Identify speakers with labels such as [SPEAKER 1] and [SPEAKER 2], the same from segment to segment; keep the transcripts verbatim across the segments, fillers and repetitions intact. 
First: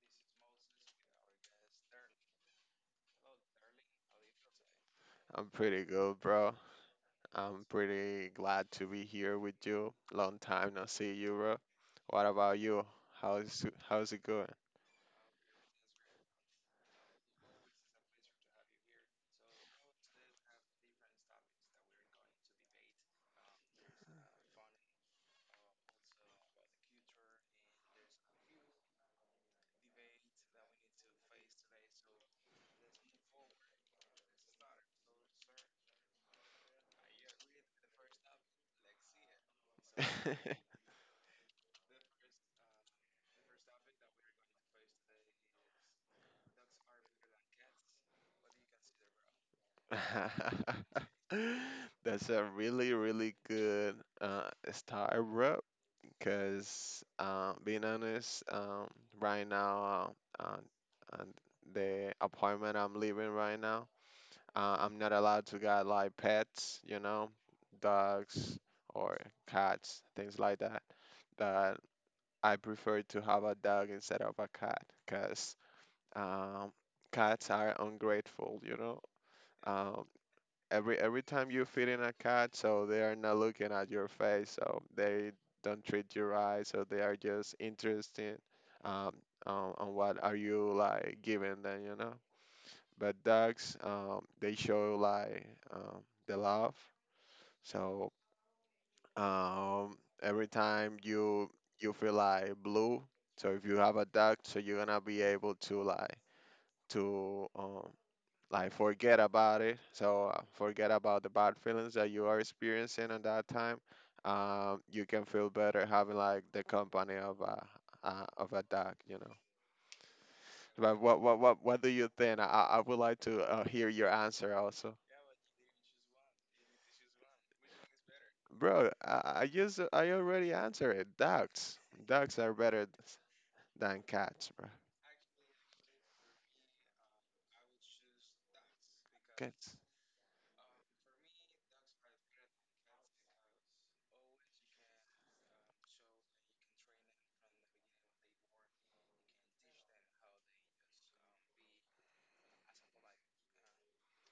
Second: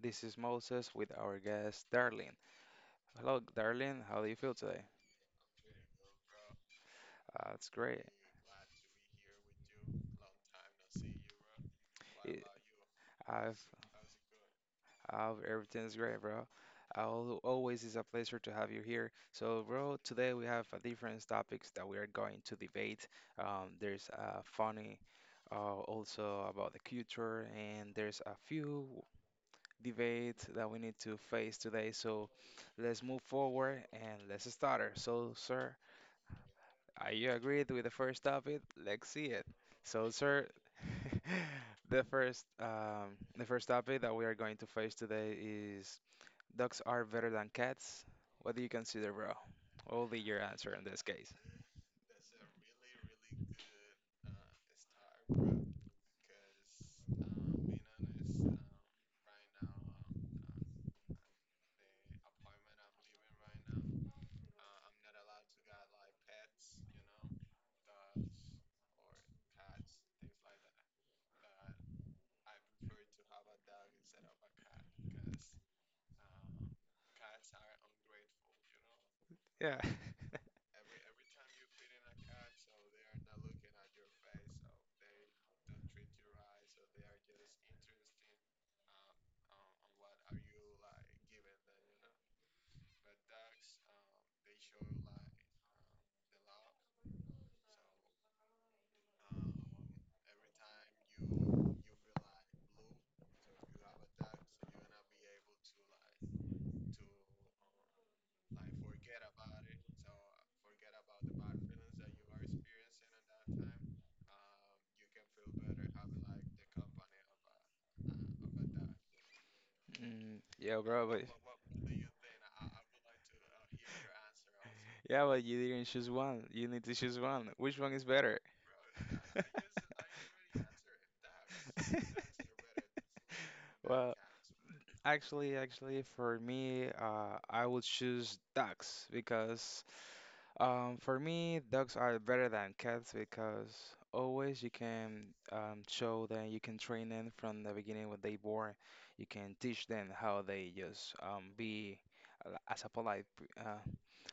[SPEAKER 1] This is Moses with our guest Darlene. Hello, Darlene. How do you feel today?
[SPEAKER 2] I'm pretty good, bro.
[SPEAKER 1] Uh,
[SPEAKER 2] I'm
[SPEAKER 1] it's great.
[SPEAKER 2] pretty glad to be here with you. Long time no see you, bro. What
[SPEAKER 1] It-
[SPEAKER 2] about you?
[SPEAKER 1] I've,
[SPEAKER 2] How's how's it going?
[SPEAKER 1] I've everything's great, bro. Al- Always is a pleasure to have you here. So, bro, today we have a different topics that we are going to debate. Um, there's uh, funny, uh, also about the culture, and there's a few debate that we need to face today. So let's move forward and let's start her. So, sir, are you agreed with the first topic? Let's see it. So, sir, the first um, the first topic that we are going to face today is dogs are better than cats. What do you consider, bro? What will be your answer in this case?
[SPEAKER 2] That's a really, really good uh, start, bro. Because, uh, being honest, um, right now, uh, uh, uh, the apartment I'm living right now, Uh, I'm not allowed to get like pets, you know, dogs or cats, things like that. That I prefer to have a dog instead of a cat, because um, cats are ungrateful, you know.
[SPEAKER 1] Yeah.
[SPEAKER 2] Um, every every time you feed in a cat, so they are not looking at your face, so they don't treat you right, so they are just interested um, on, on what are you like giving them, you know. But dogs, um, they show like um, the love. So um, every time you you feel like blue, so if you have a dog, so you're gonna be able to like to um, like forget about it. So uh, forget about the bad feelings that you are experiencing at that time. Um, you can feel better having like the company of a uh, of a dog, you know.
[SPEAKER 1] Mm, yeah,
[SPEAKER 2] But
[SPEAKER 1] bro, but
[SPEAKER 2] what what what what do you think? I I I would like to uh, hear your answer also.
[SPEAKER 1] yeah, but you didn't choose one. You need to choose one. Which one is better?
[SPEAKER 2] Bro, I, I used to- I already answered it. Dogs. Dogs are better th- than
[SPEAKER 1] Well,
[SPEAKER 2] cats, bro.
[SPEAKER 1] actually, actually, for me, uh, I would choose ducks
[SPEAKER 2] Cats.
[SPEAKER 1] because um, for me, ducks are better than cats because always you can um, show them. You can train them from the beginning when they born. You can teach them how they just um, be uh, as a polite p- uh,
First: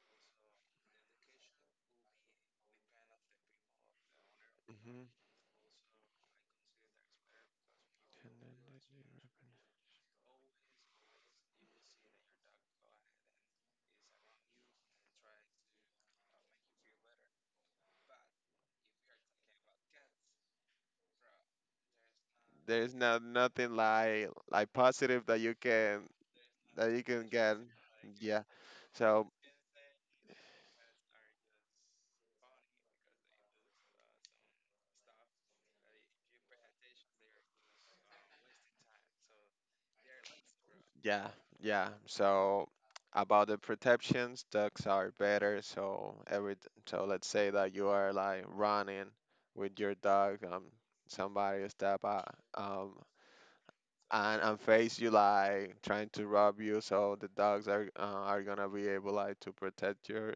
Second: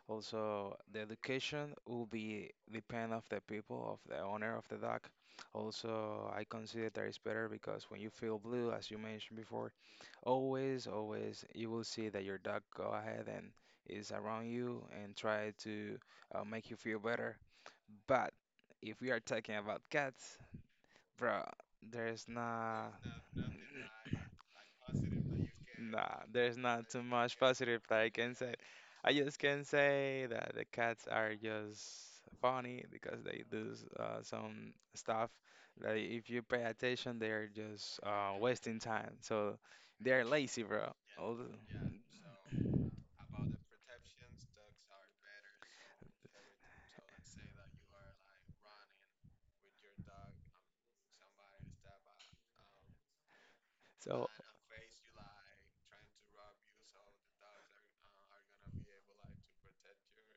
[SPEAKER 1] also, the education will be depend of the people, of the owner of the dog.
[SPEAKER 2] Hmm.
[SPEAKER 1] Also, I consider that is better because when you feel blue, as you mentioned before, always, always you will see that your dog go ahead and is around you and try to uh, make you feel better. But if we are talking about cats, bro, there's not.
[SPEAKER 2] There's not nothing like like positive that you can
[SPEAKER 1] Nah, there's not
[SPEAKER 2] that
[SPEAKER 1] too
[SPEAKER 2] you can
[SPEAKER 1] much
[SPEAKER 2] get.
[SPEAKER 1] positive that I can
[SPEAKER 2] Yeah.
[SPEAKER 1] say. I
[SPEAKER 2] So
[SPEAKER 1] just can say that the cats are just funny because they do s- uh, some stuff that if you pay attention, they are just uh, wasting time. So they're lazy, bro.
[SPEAKER 2] yeah,
[SPEAKER 1] All the-
[SPEAKER 2] yeah. So about the protections, ducks are better. So every t- so let's say that you are like running with your dog, um, somebody step out, um,
[SPEAKER 1] So
[SPEAKER 2] and and face you like trying to rob you. So the dogs are uh, are gonna be able like to protect your,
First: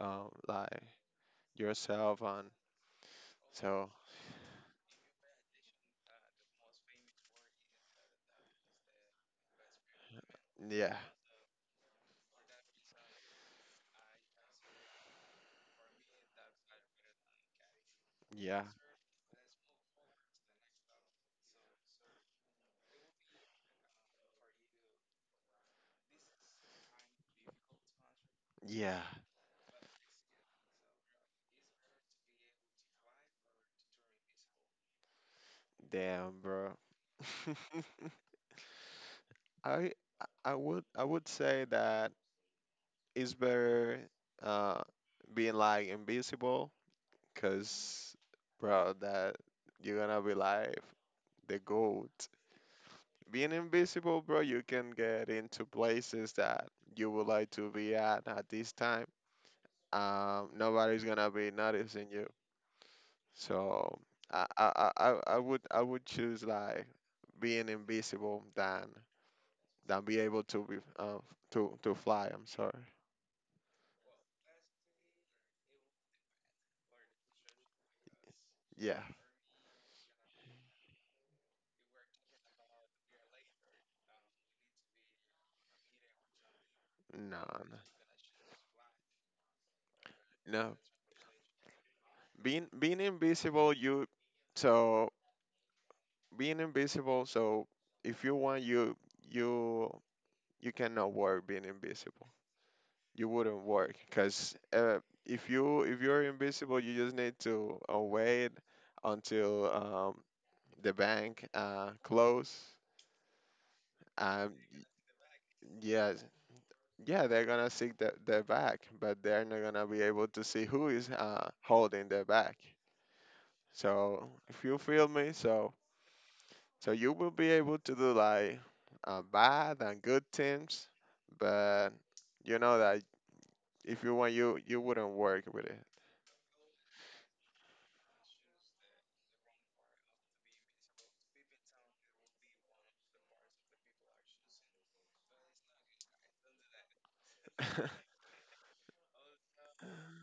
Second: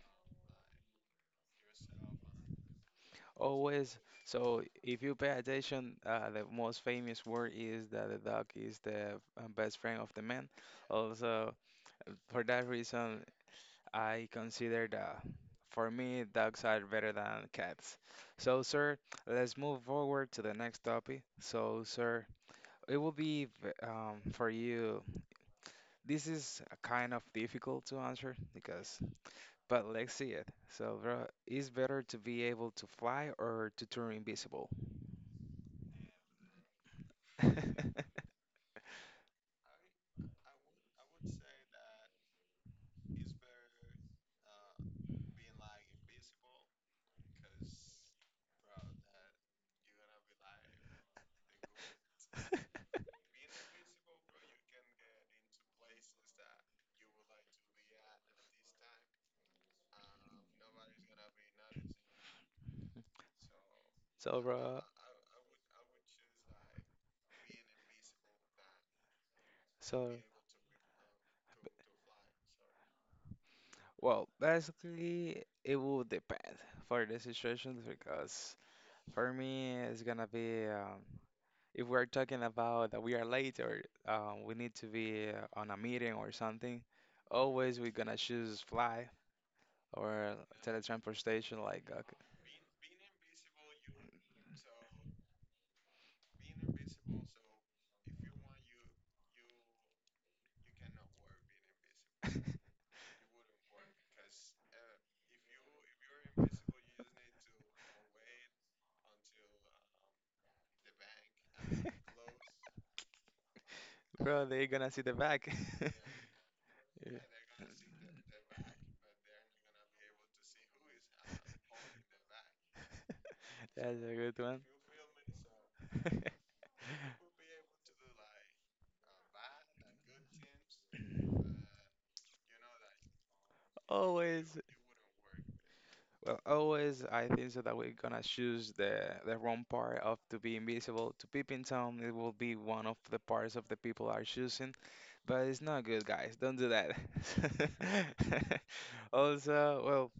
[SPEAKER 2] um, like yourself and so
[SPEAKER 1] always. So if you pay attention, uh, the most famous word is that the dog is the uh, best friend of the man.
[SPEAKER 2] yeah,
[SPEAKER 1] Also, uh, for that reason, I consider that for me, dogs are better than cats.
[SPEAKER 2] yeah,
[SPEAKER 1] So, sir, let's move forward to the next topic. So, sir, it will be v- um, for you. This is a kind of difficult to answer because,
[SPEAKER 2] yeah.
[SPEAKER 1] but let's see it. So, bro, is better to be able to fly or to turn invisible?
[SPEAKER 2] Damn, bro. I I would I would say that it's better uh being like invisible, because bro that you're gonna be like the goat. Being invisible, bro, you can get into places that you would like to be at at this time. Um nobody's gonna be noticing you. So
[SPEAKER 1] So,
[SPEAKER 2] I I,
[SPEAKER 1] bro,
[SPEAKER 2] I, I I would I would choose like being invisible than than
[SPEAKER 1] so,
[SPEAKER 2] be able to be uh, to to fly. I'm sorry.
[SPEAKER 1] well, basically, it will depend for the situations because
[SPEAKER 2] Yeah.
[SPEAKER 1] for me, it's gonna be um, if we're talking about that we are late or um, we need to be uh, on a meeting or something,
[SPEAKER 2] No,
[SPEAKER 1] always we're gonna choose fly or
[SPEAKER 2] no, no.
[SPEAKER 1] teletransportation, like, okay.
[SPEAKER 2] Being being invisible, you so being invisible. So if you want, you you you cannot work being invisible. You wouldn't work because uh, if you if you're invisible, you just need to uh, wait until um, the bank uh, close.
[SPEAKER 1] Bro,
[SPEAKER 2] Um,
[SPEAKER 1] they're
[SPEAKER 2] y-
[SPEAKER 1] gonna see the back.
[SPEAKER 2] yes,
[SPEAKER 1] Yeah.
[SPEAKER 2] yeah, they're gonna seek the, the bag, but they're not gonna be able to see who is uh, holding the bag.
[SPEAKER 1] That's a good
[SPEAKER 2] So if
[SPEAKER 1] one.
[SPEAKER 2] you feel me, so. So you will be able to do like uh, bad and good things, but you know that if you want, you
[SPEAKER 1] Always,
[SPEAKER 2] you wouldn't work with it.
[SPEAKER 1] well, always, I think so that we're gonna choose the the wrong part of to be invisible. To peep in town, it will be one of the parts of the people are choosing, but it's not good, guys. Don't do that. Also, well,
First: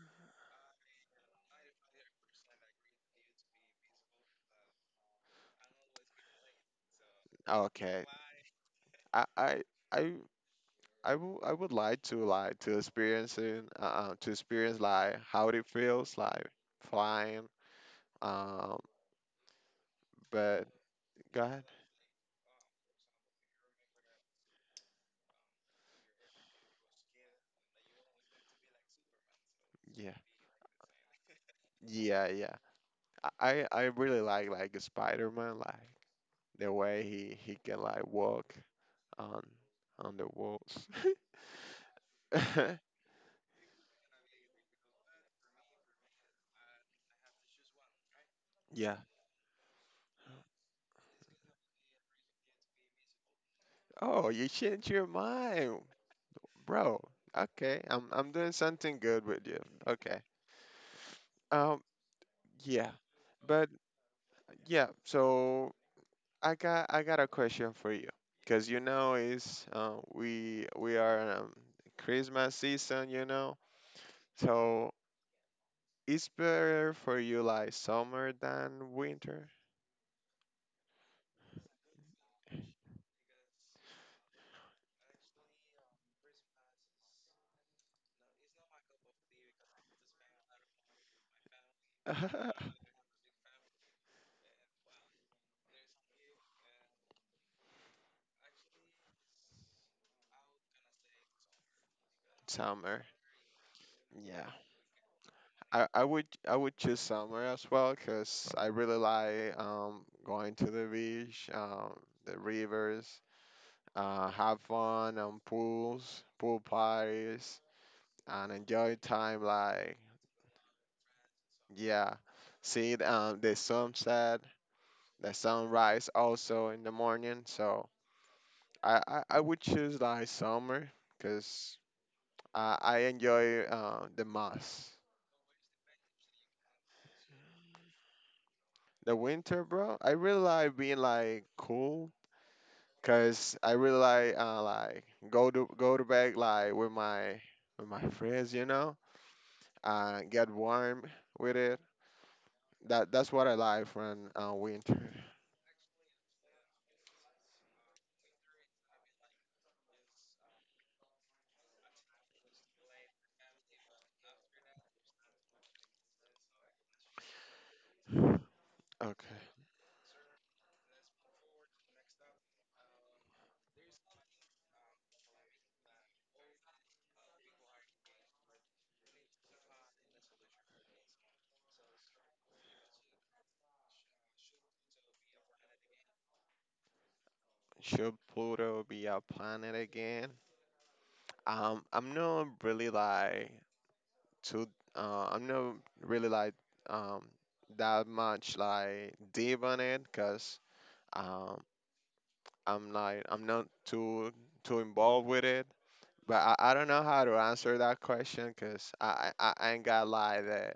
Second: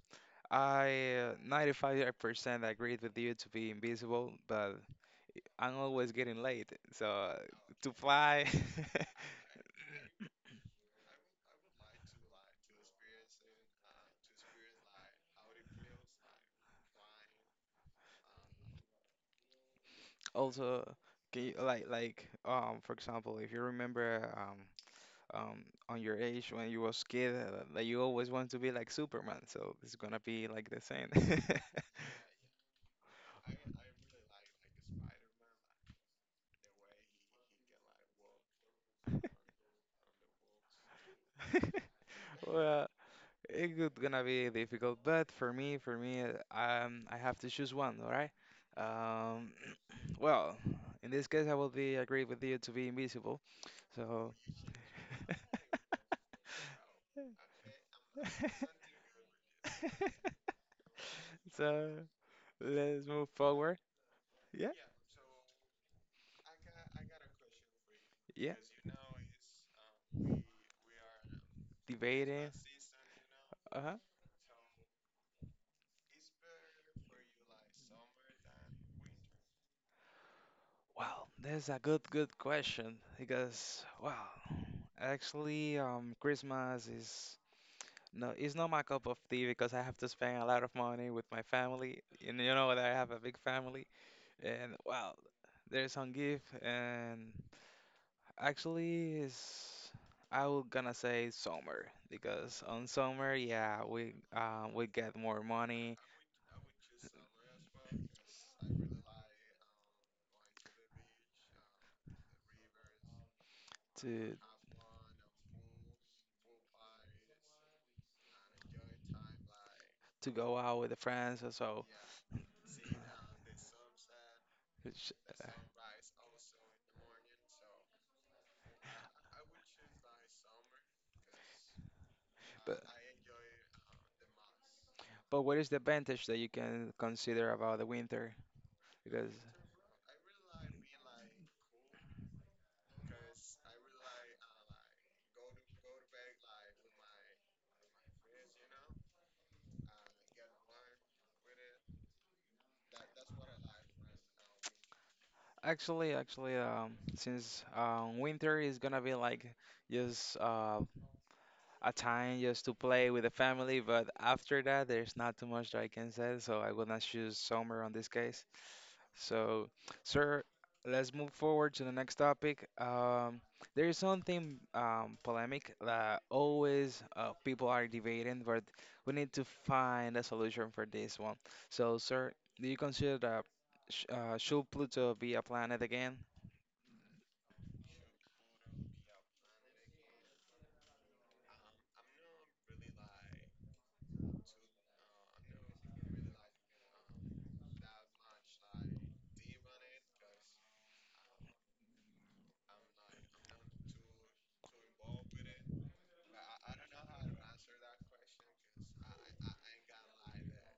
[SPEAKER 1] I uh, ninety-five percent agreed with you to be invisible, but I'm always getting late, so to
[SPEAKER 2] Okay,
[SPEAKER 1] fly.
[SPEAKER 2] I I I I wou- I would like to like to experience it, uh, uh, to experience like how it feels like flying. Um, but
[SPEAKER 1] Also, can
[SPEAKER 2] go
[SPEAKER 1] you
[SPEAKER 2] ahead.
[SPEAKER 1] like like um for example, if you remember um. Um, on your age when you was kid uh, that you always want to be like Superman. So it's
[SPEAKER 2] Yeah,
[SPEAKER 1] gonna be like the same.
[SPEAKER 2] yeah, yeah. I I I really like like Spider-Man, like the way he he can like walk on on the walls.
[SPEAKER 1] Well, it's gonna be difficult, but for me, for me, uh, um, I have to choose one, all right?
[SPEAKER 2] Yeah.
[SPEAKER 1] Um, well, in this case, I will be agree with you to be invisible.
[SPEAKER 2] Oh,
[SPEAKER 1] So,
[SPEAKER 2] you changed your mind, bro. Okay, I'm I'm doing something good with you. Okay. Um,
[SPEAKER 1] so
[SPEAKER 2] yeah,
[SPEAKER 1] let's move
[SPEAKER 2] but
[SPEAKER 1] forward. Yeah,
[SPEAKER 2] yeah. So I got I got a question for you,
[SPEAKER 1] yeah.
[SPEAKER 2] cause you know is uh, we we are um,
[SPEAKER 1] Debating.
[SPEAKER 2] Christmas season, you know.
[SPEAKER 1] Uh-huh.
[SPEAKER 2] So it's better for you like summer than winter.
[SPEAKER 1] Wow, that's a good, good question because wow, actually, um, Christmas is no, it's not my cup of tea because I have to spend a lot of money with my family, and you know that I have a big family, and wow, there's some gift, and actually, is I was gonna say summer because on
[SPEAKER 2] Summer.
[SPEAKER 1] summer, yeah, we
[SPEAKER 2] Yeah.
[SPEAKER 1] um we get more
[SPEAKER 2] I,
[SPEAKER 1] money
[SPEAKER 2] I would I would choose summer as well because I really like um going to the beach, um the rivers, uh
[SPEAKER 1] to
[SPEAKER 2] have fun on pools, pool parties, and enjoy time like
[SPEAKER 1] to go out with the friends, so, so,
[SPEAKER 2] yeah, see the, um the sunset, the sunrise also in the morning. So I I, I would choose like summer because I
[SPEAKER 1] but.
[SPEAKER 2] I enjoy uh, the most.
[SPEAKER 1] But what is the advantage that you can consider about the winter?
[SPEAKER 2] The
[SPEAKER 1] Because
[SPEAKER 2] winter, bro, I really like being like cool. Cause I really like uh like go to go to bed like with my with my friends, you know, and get warm with it. That that's what I like from uh, winter.
[SPEAKER 1] actually, actually, um, since um, winter is gonna be like just uh, a time just to play with the family, but after that, there's not too much that I can say, so I will not choose summer on this case.
[SPEAKER 2] Okay,
[SPEAKER 1] So, sir, let's move forward to the next topic. Um, there is something um, polemic that always uh, people are debating, but we need to find a solution for this one. So, sir, do you consider that sh uh, should Pluto be a planet again?
[SPEAKER 2] should Pluto be a planet again? Um, I'm not really like too. Uh, I'm not really like um that much like deep on it, cause um I'm like I'm not too too involved with it. But I, I don't know how to answer that question because I, I, I ain't got like the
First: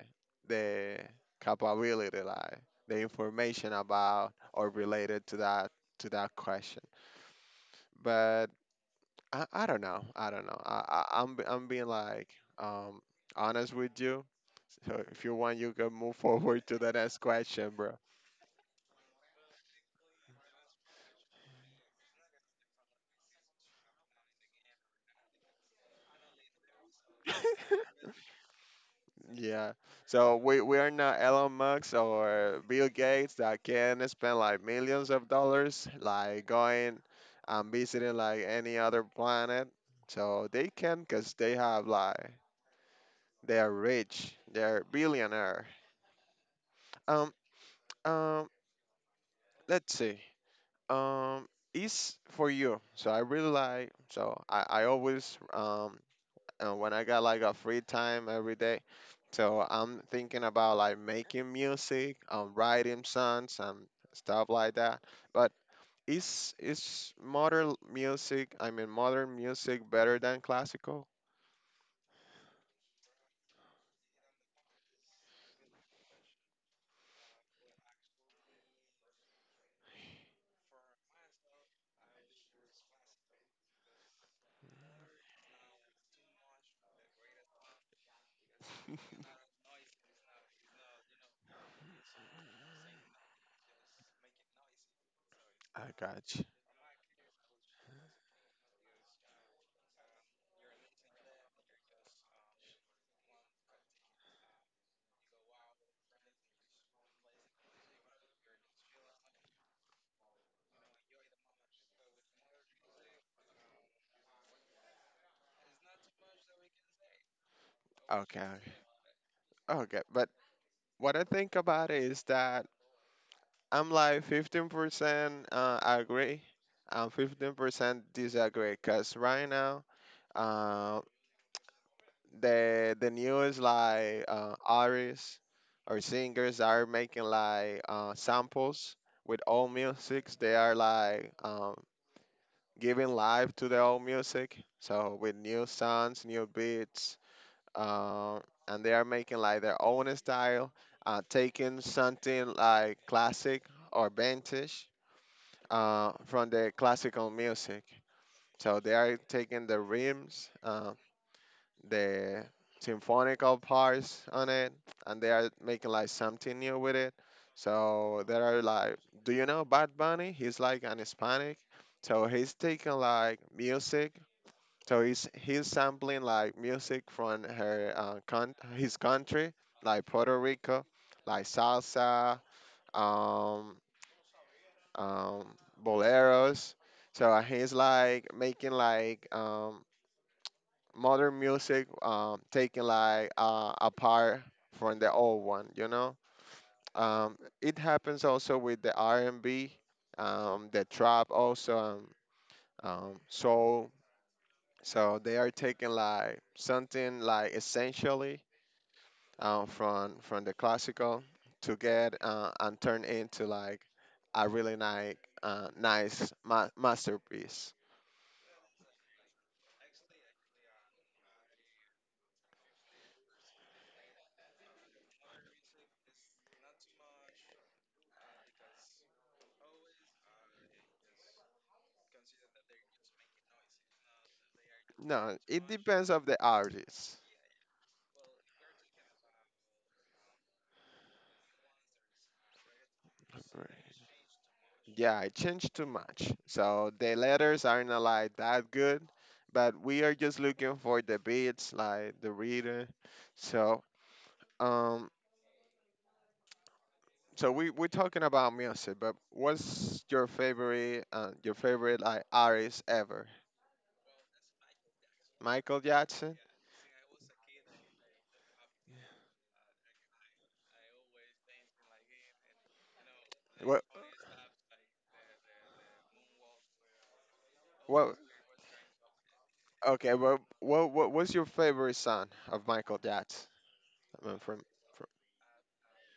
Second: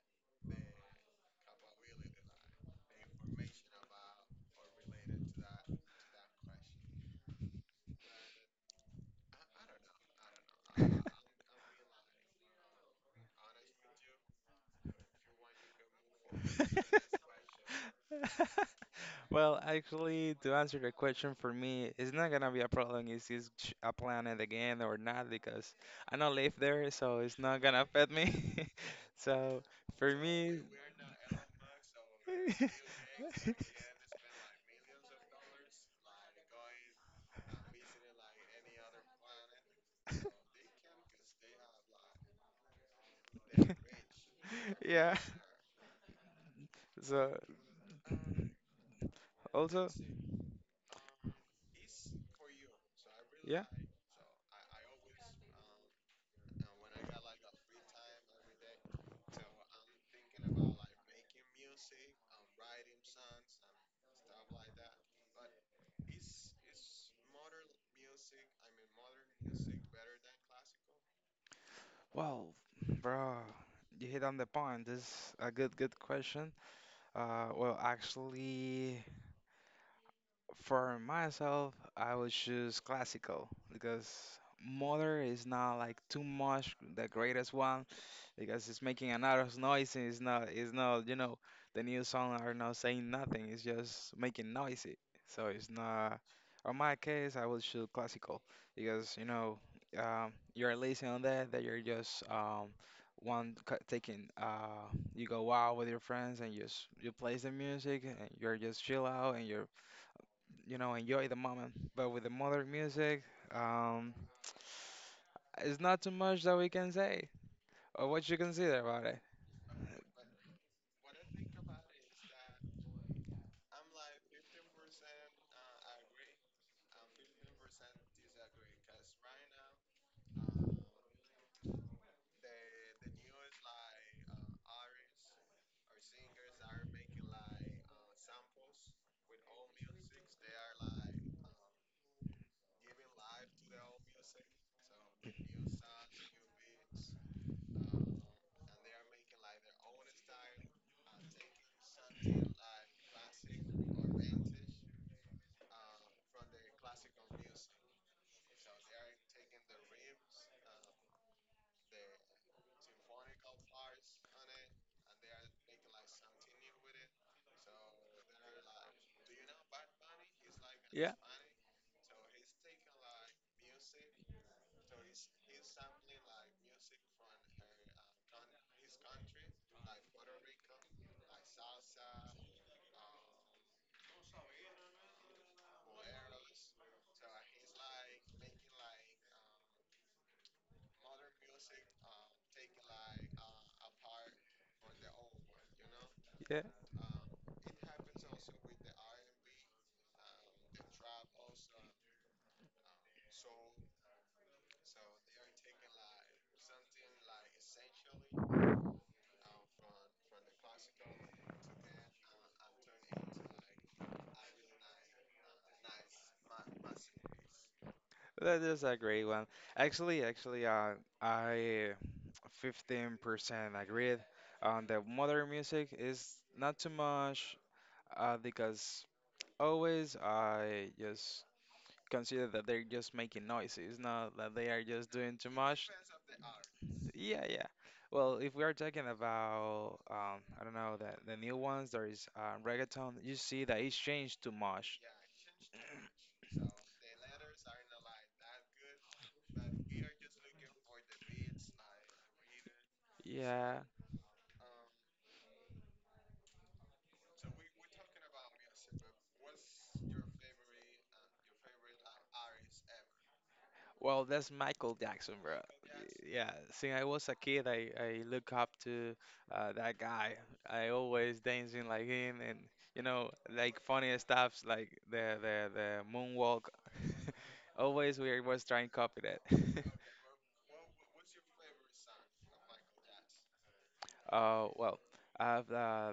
[SPEAKER 2] the capability like the information about or related to that to that question. But I, I don't know. I don't know. I, I I'm be- I'm being like um honest with you. So if you want, you can move forward to the next question, bro.
[SPEAKER 1] Well, actually, to answer the question for me, it's not gonna be a problem if it's ch- a planet again or not because I don't live there, so it's not gonna affect me. So
[SPEAKER 2] Yeah.
[SPEAKER 1] for
[SPEAKER 2] So we
[SPEAKER 1] me,
[SPEAKER 2] we are not Elon Musk or Bill Gates that can spend like millions of dollars like going and visiting like any other planet. So they can because they have like they are rich. They're
[SPEAKER 1] yeah.
[SPEAKER 2] billionaire. Um
[SPEAKER 1] So
[SPEAKER 2] um
[SPEAKER 1] also,
[SPEAKER 2] let's see. Um is for you. So I really
[SPEAKER 1] yeah.
[SPEAKER 2] like so I, I always um and when I got like a free time every day. So I'm thinking about like making music, um, writing songs and stuff like that. But is is modern music, I mean modern music better than classical?
[SPEAKER 1] Well, bro, you hit on the point. This is a good, good question. Uh, well, actually, for myself, I would choose classical because modern is not like too much the greatest one, because it's making a lot of noise and it's not it's not, you know, the new song are not saying nothing. It's just making noisy, so it's
[SPEAKER 2] I
[SPEAKER 1] not
[SPEAKER 2] got you.
[SPEAKER 1] on my case. I will choose classical because you know, um, you're listening on that that you're just um, one cu- taking uh, you go out with your friends and you just you play the music and you're just chill out and you're, you know, enjoy the moment. But with the modern music, um, it's not too much that we can say or what you
[SPEAKER 2] Okay, okay.
[SPEAKER 1] consider about it.
[SPEAKER 2] Okay, but what I think about it is that I'm like fifteen percent uh, agree and fifteen percent disagree because right now, uh. the the newest like uh, artists or singers are making like uh, samples with old music. They are like um, giving life to the old music. So with new sounds, new beats, uh, and they are making like their own style, uh, taking something like classic or vintage uh, from the classical music. So they are taking the rhythms, uh, the symphonical parts on it, and they are making like something new with it. So there are like, do you know Bad Bunny? He's like an
[SPEAKER 1] Yeah,
[SPEAKER 2] Hispanic, so he's taking like music. So he's he's sampling like music from her uh, con- his country, like Puerto Rico, like salsa, um, um, boleros. So he's like making like um, modern music um, taken like uh, apart from the old one, you know.
[SPEAKER 1] yeah,
[SPEAKER 2] um, it happens also with the R and B, um, the trap also, um, um, soul, so they are taking like something like essentially um, from from the classical to get uh, and turn into like a really nice uh, nice ma- masterpiece.
[SPEAKER 1] that is a great one. Actually, actually, uh, I fifteen percent agreed on the modern music is not too much, uh, because always I just consider that they're just making noise. It's not that they are just
[SPEAKER 2] No,
[SPEAKER 1] doing too
[SPEAKER 2] it
[SPEAKER 1] much.
[SPEAKER 2] depends of the artist.
[SPEAKER 1] Yeah, yeah. Well, if we are talking about, um, I don't know, the, the new ones, there is uh, reggaeton, you see that it's changed too much.
[SPEAKER 2] Yeah, it changed too much. So the letters aren't uh, like that good, but we are just looking for the beats, like the reader. So
[SPEAKER 1] Yeah.
[SPEAKER 2] um, so we we're talking about music, but what's your favorite uh, your favorite like artist ever?
[SPEAKER 1] Well, that's Michael Jackson, bro.
[SPEAKER 2] Michael Jackson.
[SPEAKER 1] Yeah, since I was a kid, I, I look up to uh, that guy. I always dancing like him, and you know, like
[SPEAKER 2] What
[SPEAKER 1] funny stuffs like the the the moonwalk.
[SPEAKER 2] what?
[SPEAKER 1] Always we was trying to copy that.
[SPEAKER 2] Okay, well, what what what's your favorite song of Michael Jackson? I mean, from,
[SPEAKER 1] Uh, well,
[SPEAKER 2] from
[SPEAKER 1] I've uh,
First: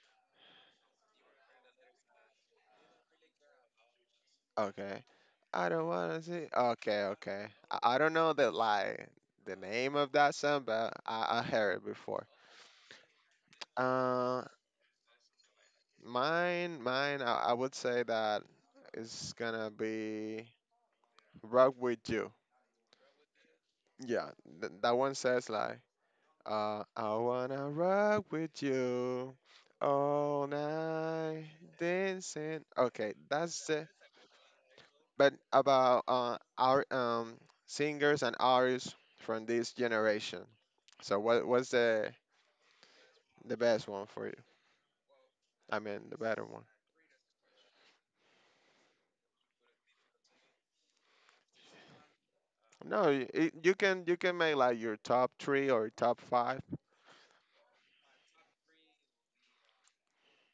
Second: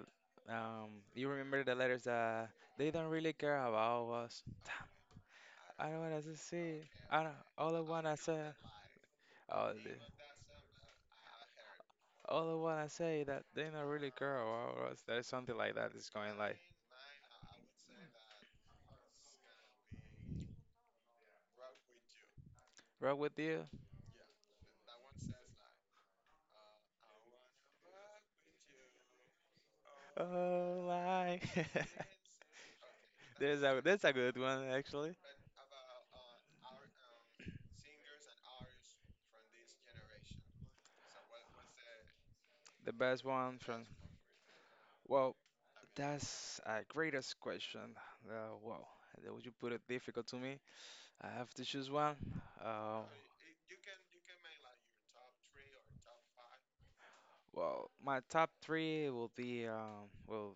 [SPEAKER 1] um, you remember the letters that they don't really care about us.
[SPEAKER 2] okay, I don't
[SPEAKER 1] I don't wanna
[SPEAKER 2] wanna see.
[SPEAKER 1] say.
[SPEAKER 2] Okay,
[SPEAKER 1] I don't.
[SPEAKER 2] okay.
[SPEAKER 1] All I
[SPEAKER 2] I, I don't
[SPEAKER 1] wanna
[SPEAKER 2] know
[SPEAKER 1] say.
[SPEAKER 2] the like the
[SPEAKER 1] Oh,
[SPEAKER 2] name of that song, but I, I heard it before.
[SPEAKER 1] other one I say that they not really
[SPEAKER 2] Uh,
[SPEAKER 1] girl or or there's something like that is going like
[SPEAKER 2] mine, mine. I, I would say that is gonna be "Rock with You."
[SPEAKER 1] wrong with you.
[SPEAKER 2] Yeah, th- that one says like, uh, "I wanna rock with you all
[SPEAKER 1] Oh, like
[SPEAKER 2] night dancing." Okay,
[SPEAKER 1] there's
[SPEAKER 2] that's
[SPEAKER 1] a
[SPEAKER 2] the
[SPEAKER 1] that's a good one actually.
[SPEAKER 2] but about uh, our um, singers and artists from this generation. So what what's the
[SPEAKER 1] The best
[SPEAKER 2] the
[SPEAKER 1] one from,
[SPEAKER 2] best one for you?
[SPEAKER 1] well,
[SPEAKER 2] I mean the better
[SPEAKER 1] that's
[SPEAKER 2] one.
[SPEAKER 1] a greatest question. Uh, wow, that would you put it difficult to me? I have to choose one. Uh,
[SPEAKER 2] No, y- it, you can you can make like your top three or top five.
[SPEAKER 1] well, my top three will be um well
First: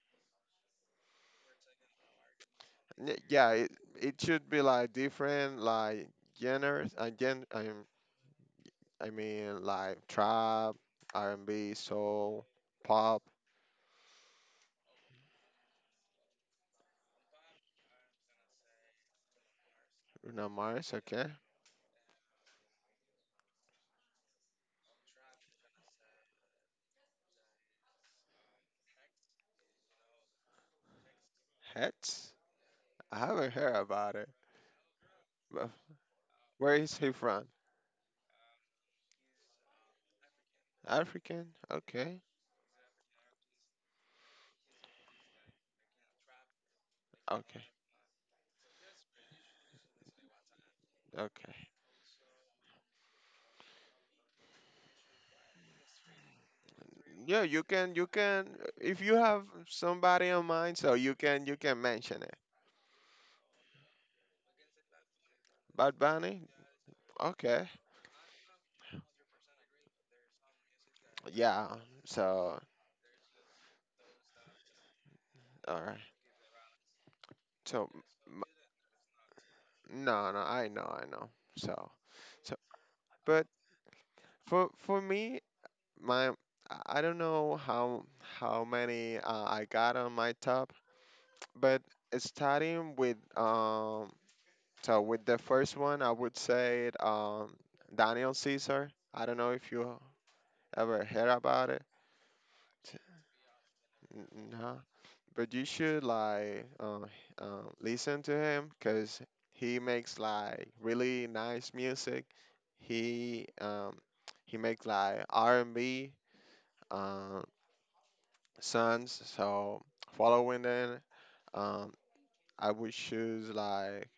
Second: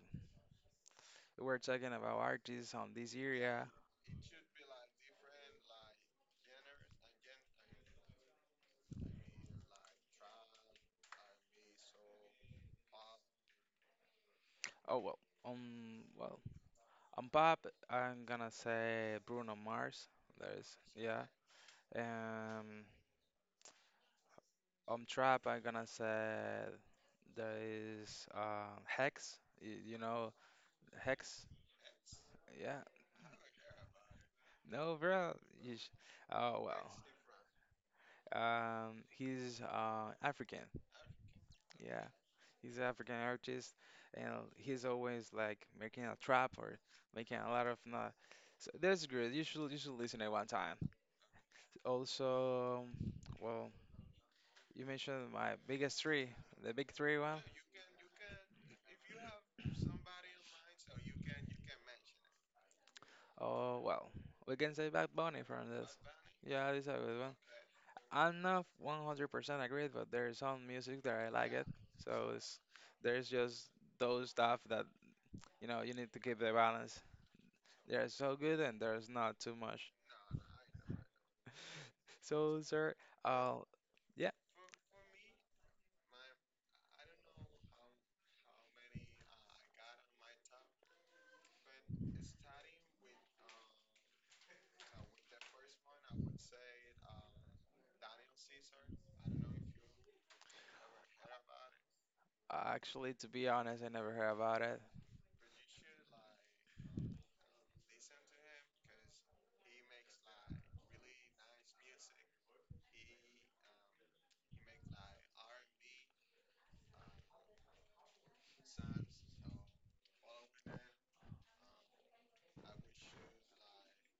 [SPEAKER 1] we are talking about artists on this
[SPEAKER 2] N- Yeah,
[SPEAKER 1] area.
[SPEAKER 2] it, it should be like different like genres again, i um, I mean like trap, R and B, soul, pop,
[SPEAKER 1] Oh well, um, well, on pop, I'm gonna say Bruno Mars.
[SPEAKER 2] Bruno
[SPEAKER 1] There is,
[SPEAKER 2] Mars.
[SPEAKER 1] yeah.
[SPEAKER 2] Okay,
[SPEAKER 1] Um, on trap, I'm gonna say there is uh, Hex. y- You know, Hex.
[SPEAKER 2] Hats.
[SPEAKER 1] Yeah.
[SPEAKER 2] I haven't heard about it.
[SPEAKER 1] No, bro.
[SPEAKER 2] But
[SPEAKER 1] You sh oh
[SPEAKER 2] where
[SPEAKER 1] well.
[SPEAKER 2] is he from?
[SPEAKER 1] Um, he's uh, African.
[SPEAKER 2] African?
[SPEAKER 1] Yeah,
[SPEAKER 2] Okay.
[SPEAKER 1] he's an African artist, and he's always like making a trap or making a
[SPEAKER 2] Okay.
[SPEAKER 1] lot of not. So that's good. You should you should listen at one time.
[SPEAKER 2] Okay.
[SPEAKER 1] Also, well, you mentioned my biggest three, the big three one.
[SPEAKER 2] Yeah, you can you can if you have somebody in mind, so you can you can mention it.
[SPEAKER 1] Oh, well, we can say Bad Bunny from this.
[SPEAKER 2] Bad Bunny?
[SPEAKER 1] Yeah, this is a good one.
[SPEAKER 2] Okay.
[SPEAKER 1] I'm not one hundred percent agreed, but there's some music that I like it.
[SPEAKER 2] Yeah.
[SPEAKER 1] So it's,
[SPEAKER 2] So,
[SPEAKER 1] there's just those stuff that, you know,
[SPEAKER 2] all
[SPEAKER 1] you
[SPEAKER 2] right.
[SPEAKER 1] need to keep the balance.
[SPEAKER 2] So, m-
[SPEAKER 1] They're so good and there's not too much.
[SPEAKER 2] no, no, I know, I know. So, so,
[SPEAKER 1] So, sir,
[SPEAKER 2] but
[SPEAKER 1] uh, yeah,
[SPEAKER 2] for for me, my I I don't know how how many uh, I got on my top, but starting with um so with the first one, I would say it, um, Daniel Caesar. I don't know if you ever heard about it.
[SPEAKER 1] actually, to be honest, I never heard
[SPEAKER 2] N-
[SPEAKER 1] about it.
[SPEAKER 2] No, but you should like uh, uh, listen to him because he makes like really nice music. He um, he makes like R and B um, songs. So following that, um, I would choose like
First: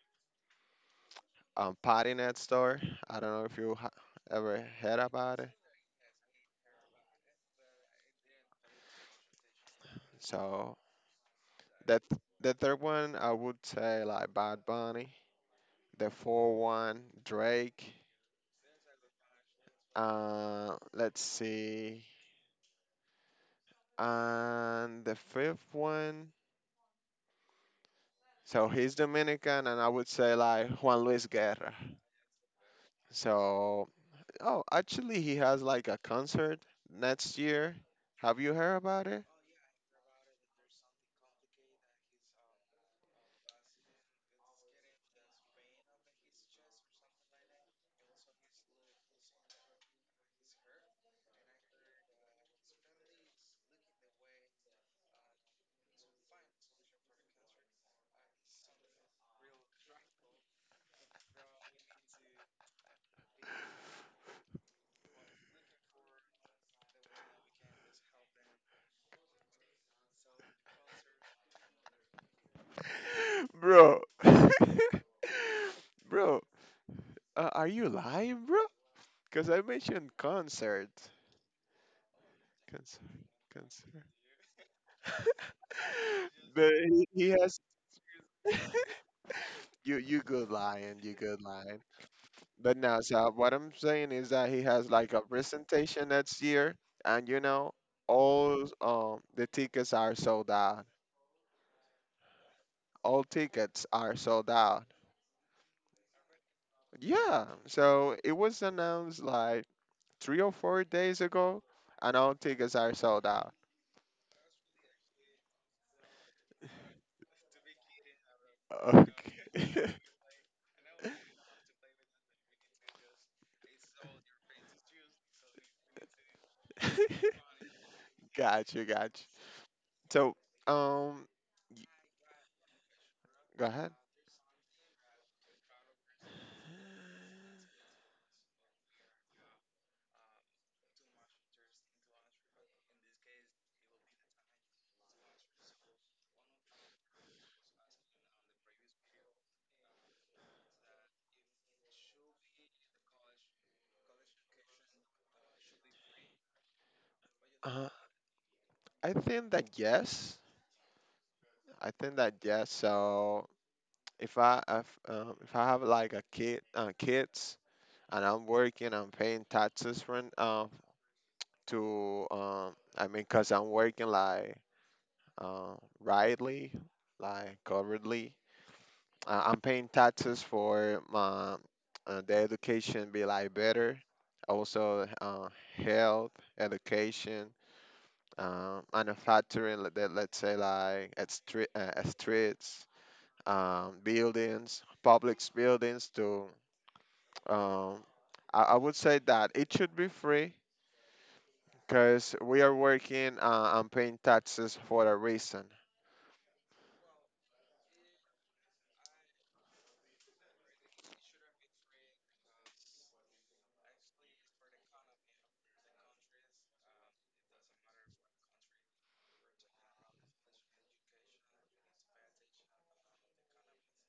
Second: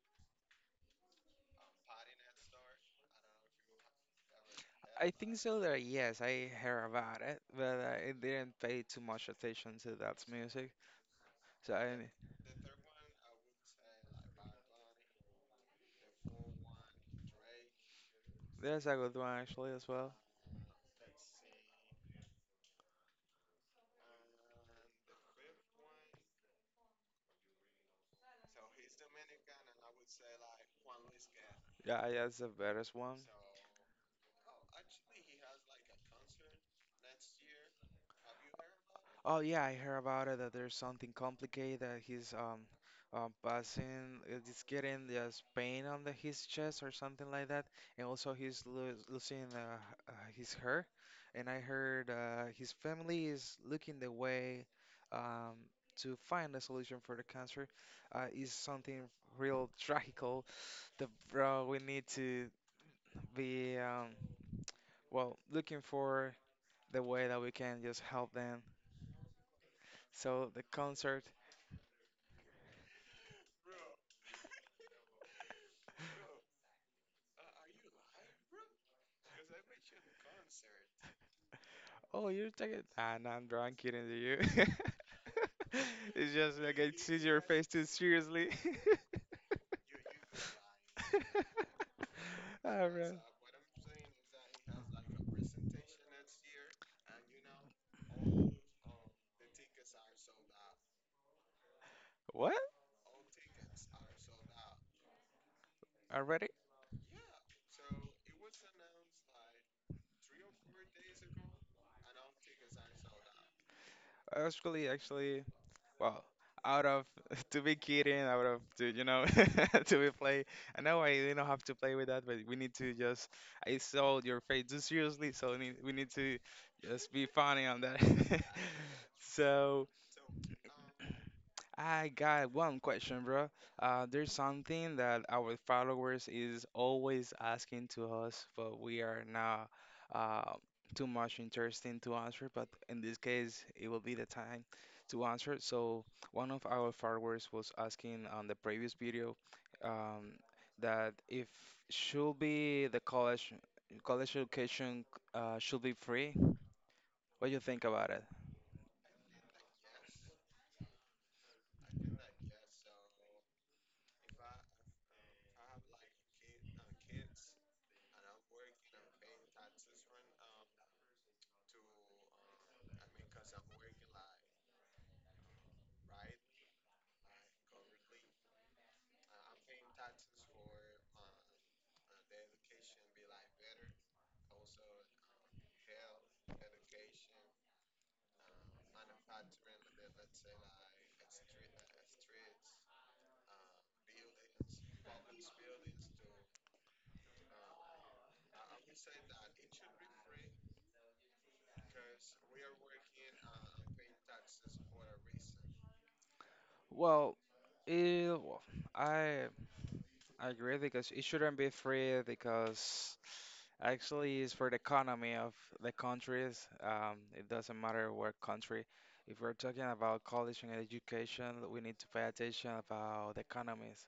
[SPEAKER 2] um, Party Next Store. I don't know if you ha- ever heard
[SPEAKER 1] I think
[SPEAKER 2] about it.
[SPEAKER 1] so that yes, I heard about it, but I didn't pay too much attention to that music.
[SPEAKER 2] So
[SPEAKER 1] So
[SPEAKER 2] The
[SPEAKER 1] I,
[SPEAKER 2] th- the third one I would say like Bad Bunny. The fourth one, Drake.
[SPEAKER 1] there's a good one actually as well.
[SPEAKER 2] Uh, let's see. And the fifth one. So he's Dominican, and I would say like Juan Luis Guerra.
[SPEAKER 1] Yeah, that's the best one.
[SPEAKER 2] So oh, actually he has like a concert next year. Have you heard about it,
[SPEAKER 1] Oh yeah, I heard about it that there's something complicated that he's um um passing uh, he's getting this pain on the his chest or something like that, and also he's lo losing uh, uh, his hair. And I heard uh, his family is looking the way um to find a solution for the cancer. Uh, is something real tragical that bro we need to be um well looking for the way that we can just help them. So the concert.
[SPEAKER 2] bro? Bro, uh, are you lying, bro? Because I mentioned concert.
[SPEAKER 1] Oh, you're taking. Ah,
[SPEAKER 2] Concert.
[SPEAKER 1] no, I'm drunk,
[SPEAKER 2] Concert.
[SPEAKER 1] kidding to you. It's just
[SPEAKER 2] But
[SPEAKER 1] like I
[SPEAKER 2] he,
[SPEAKER 1] see
[SPEAKER 2] he
[SPEAKER 1] your
[SPEAKER 2] has
[SPEAKER 1] face too seriously.
[SPEAKER 2] you you good lion, you good lion. But
[SPEAKER 1] All
[SPEAKER 2] no,
[SPEAKER 1] right.
[SPEAKER 2] so what I'm saying is that he has like a presentation next year, and you know all um the tickets are sold out.
[SPEAKER 1] What?
[SPEAKER 2] All tickets are sold out.
[SPEAKER 1] Already?
[SPEAKER 2] Yeah, so it was announced like three or four days ago, and all tickets are sold out.
[SPEAKER 1] Actually, actually, well, out of to be kidding, out of to you know
[SPEAKER 2] Okay,
[SPEAKER 1] to be play. I know I did not have to play with that, but we need to just. I saw your face too seriously, so we need, we need to just be funny on that.
[SPEAKER 2] got you, got you.
[SPEAKER 1] So
[SPEAKER 2] So um,
[SPEAKER 1] I got one question, bro.
[SPEAKER 2] go ahead.
[SPEAKER 1] Uh, there's something that our followers is always asking to us, but we are not uh, too much interesting to answer. But in this case, it will be the time to answer. So one of our followers was asking on the previous video, um, that if should be the college college education uh, should be free. What do you think
[SPEAKER 2] Uh,
[SPEAKER 1] about it?
[SPEAKER 2] I think that yes, I think that yes. So if I if, um, if I have like a kid uh, kids and I'm working I'm paying taxes for an- um to um I mean cause I'm working like uh, rightly like covertly uh, I'm paying taxes for my uh, the education be like better also uh, health education, um, manufacturing, let, let- let's say like at street uh, at streets, um, buildings, public buildings to. Um, I, I would say that it should be free because we are working uh, and paying taxes for a reason.
[SPEAKER 1] Well, it, I I agree because it shouldn't be free because actually it's for the economy of the countries. Um, it doesn't matter what country. If we're talking about college and education, we need to pay attention about the economies.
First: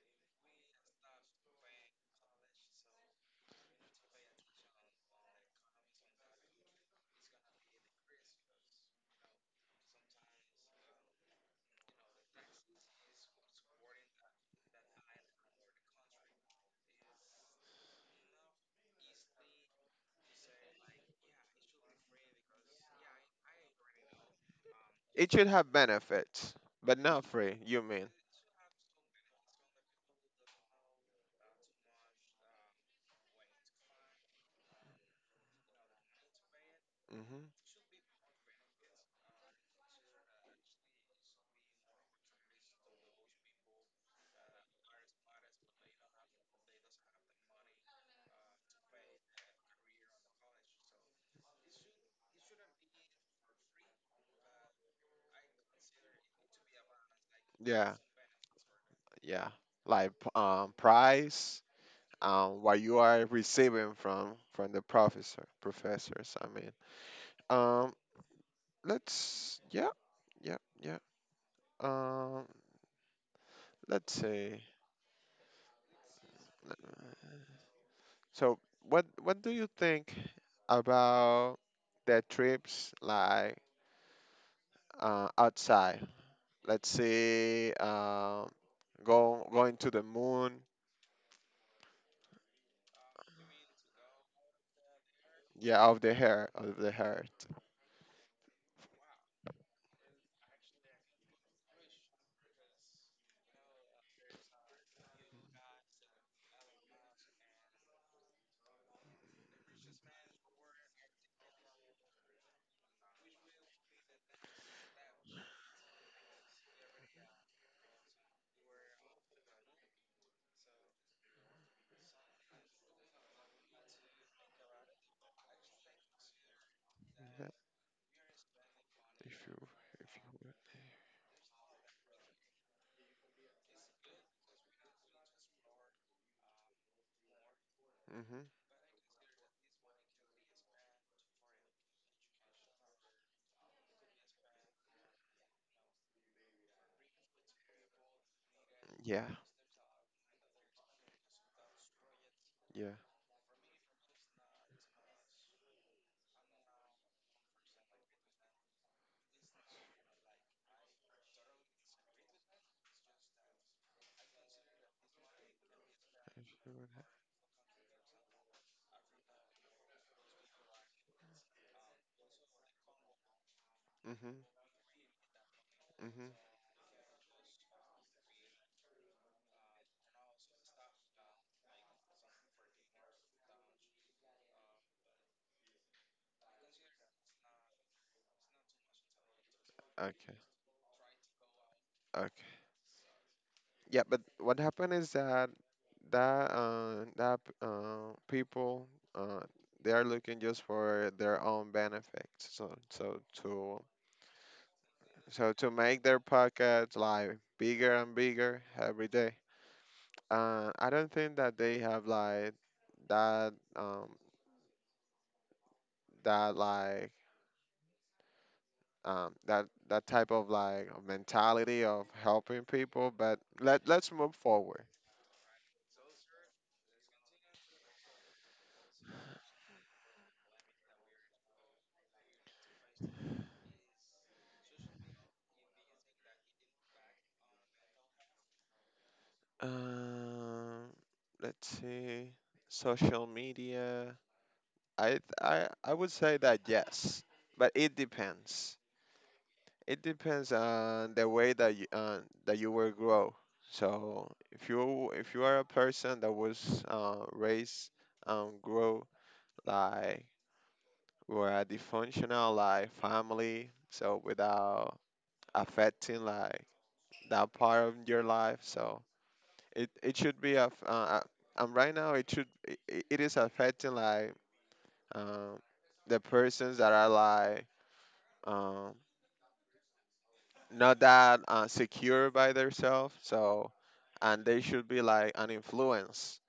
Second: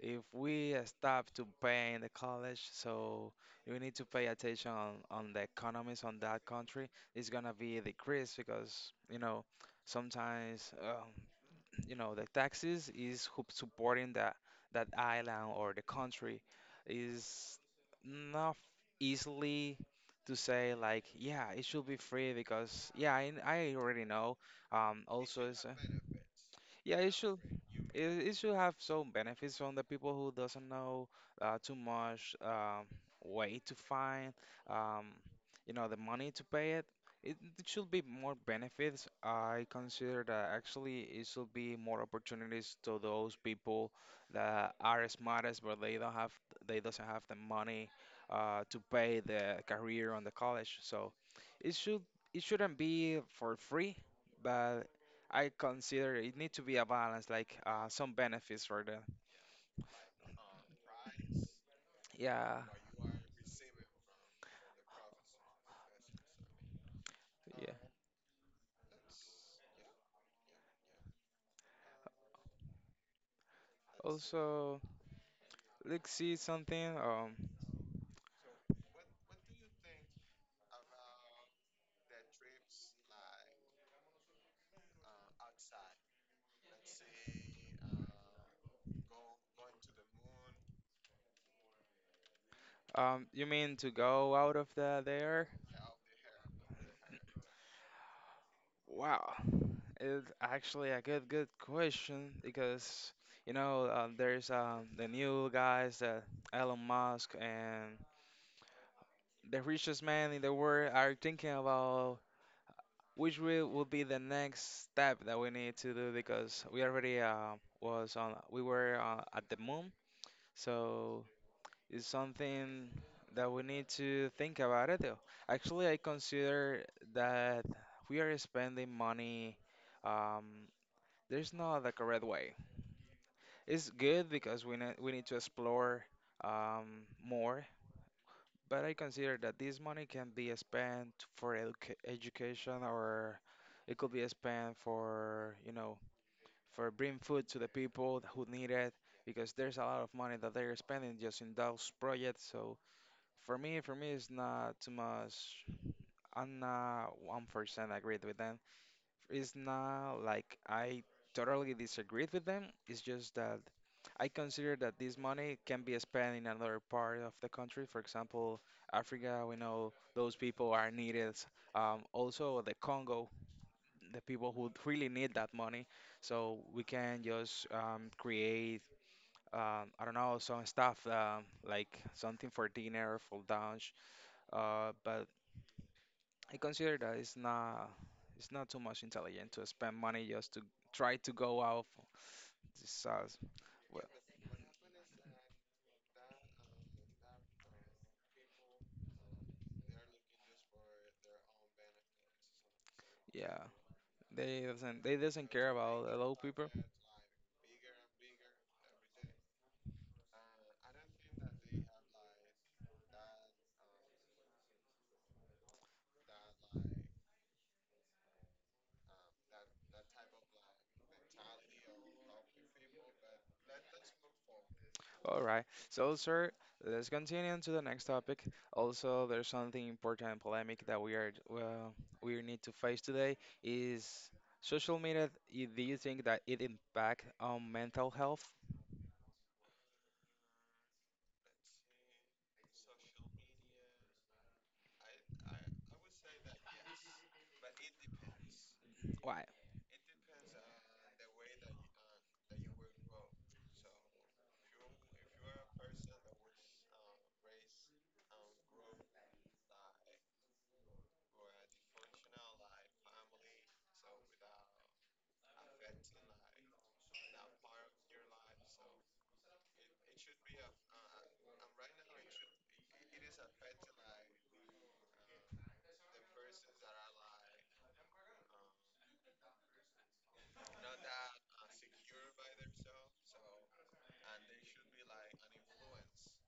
[SPEAKER 1] If we uh, stop to pay in the college, so we need to pay attention on, on the economies on that country. It's gonna be a decrease because you know sometimes um, you know the taxes is who supporting that that island or the country is not easily to say like yeah it should be free because yeah I, I already know um
[SPEAKER 2] It
[SPEAKER 1] also
[SPEAKER 2] should
[SPEAKER 1] is
[SPEAKER 2] have
[SPEAKER 1] uh,
[SPEAKER 2] benefits,
[SPEAKER 1] yeah
[SPEAKER 2] but
[SPEAKER 1] it
[SPEAKER 2] not
[SPEAKER 1] should
[SPEAKER 2] free. You mean?
[SPEAKER 1] it, it should have some benefits on the people who doesn't know uh, too much um, way to find, um, you know, the money to pay it it,
[SPEAKER 2] Hmm.
[SPEAKER 1] it should be more benefits. I consider that actually it should be more opportunities to those people that are smartest, but they don't have they doesn't have the money uh, to pay the career on the college. So it should it shouldn't be for free, but I consider it need to be a balance, like uh,
[SPEAKER 2] Yeah,
[SPEAKER 1] some benefits for them.
[SPEAKER 2] yeah. Like p- um, price,
[SPEAKER 1] Yeah,
[SPEAKER 2] um, what you are receiving from from the professor, professors. I mean,
[SPEAKER 1] yeah.
[SPEAKER 2] um, let's. Yeah, yeah, yeah. Um, let's see.
[SPEAKER 1] Also, let's see something. Um,
[SPEAKER 2] So, what what do you think about their trips like uh, outside. Let's say um, go going to the moon.
[SPEAKER 1] um, you mean to go out of the there?
[SPEAKER 2] Yeah, of the hair, of the heart.
[SPEAKER 1] Wow. It's actually a good good question because you know uh, there's um, the new guys that Elon Musk and the richest man in the world are thinking about which will will be the next step that we need to do because we already uh, was on we were uh, at the moon. So it's something that we need to think about it though. Actually, I consider
[SPEAKER 2] Yeah.
[SPEAKER 1] that we are spending
[SPEAKER 2] If
[SPEAKER 1] money.
[SPEAKER 2] you, if you.
[SPEAKER 1] Um, there's not like a red way. It's good because we ne we need to explore um, more,
[SPEAKER 2] Mhm.
[SPEAKER 1] but I consider that this money can be spent for educa education, or it could be spent for, you know, for bring food to the people who need it
[SPEAKER 2] Yeah.
[SPEAKER 1] because there's a lot of money that they're spending just in those projects. So
[SPEAKER 2] Yeah.
[SPEAKER 1] for me, for me, it's not too much. I'm not one percent agreed with them. It's not like I totally disagreed with them. It's just that I consider that this money can be spent in another part of the country. For example, Africa, we know those people are needed. Um, also, the Congo, the
[SPEAKER 2] Mhm.
[SPEAKER 1] people who really need that money.
[SPEAKER 2] Mhm.
[SPEAKER 1] So we can just um, create um, I don't know, some stuff um, like something for dinner, for lunch. Uh, but I consider that it's not it's not too much intelligent to spend money
[SPEAKER 2] Okay.
[SPEAKER 1] just to try to go out for
[SPEAKER 2] Okay.
[SPEAKER 1] this uh,
[SPEAKER 2] Yeah,
[SPEAKER 1] well
[SPEAKER 2] but what happened is that that uh, that uh, people uh, they are looking just for their own benefits. So so
[SPEAKER 1] yeah
[SPEAKER 2] to
[SPEAKER 1] they doesn't they doesn't
[SPEAKER 2] So to
[SPEAKER 1] care
[SPEAKER 2] make
[SPEAKER 1] about the
[SPEAKER 2] their
[SPEAKER 1] low people.
[SPEAKER 2] pockets like bigger and bigger every day. Uh, I don't think that they have like that um that like um that that type of like mentality of helping people. But let let's move forward.
[SPEAKER 1] All right, so sir, let's continue to the next topic. Also, there's something important and polemic that we are well we need to face today, is social media. I- do you think that it impact on mental health?
[SPEAKER 2] Um, let's see. Social media. I I I would say that yes, but it depends.
[SPEAKER 1] Why?
[SPEAKER 2] It depends on the way that you, uh, that you were grow. So if you if you are a person that was uh, raised and grow like were a dysfunctional like family, so without affecting like that part of your life, so it, it should be a f- uh, uh, and right now it should, it, it it is affecting like, um, the persons that are like, um, not that uh, secure by themselves. So, and they should be like an influence.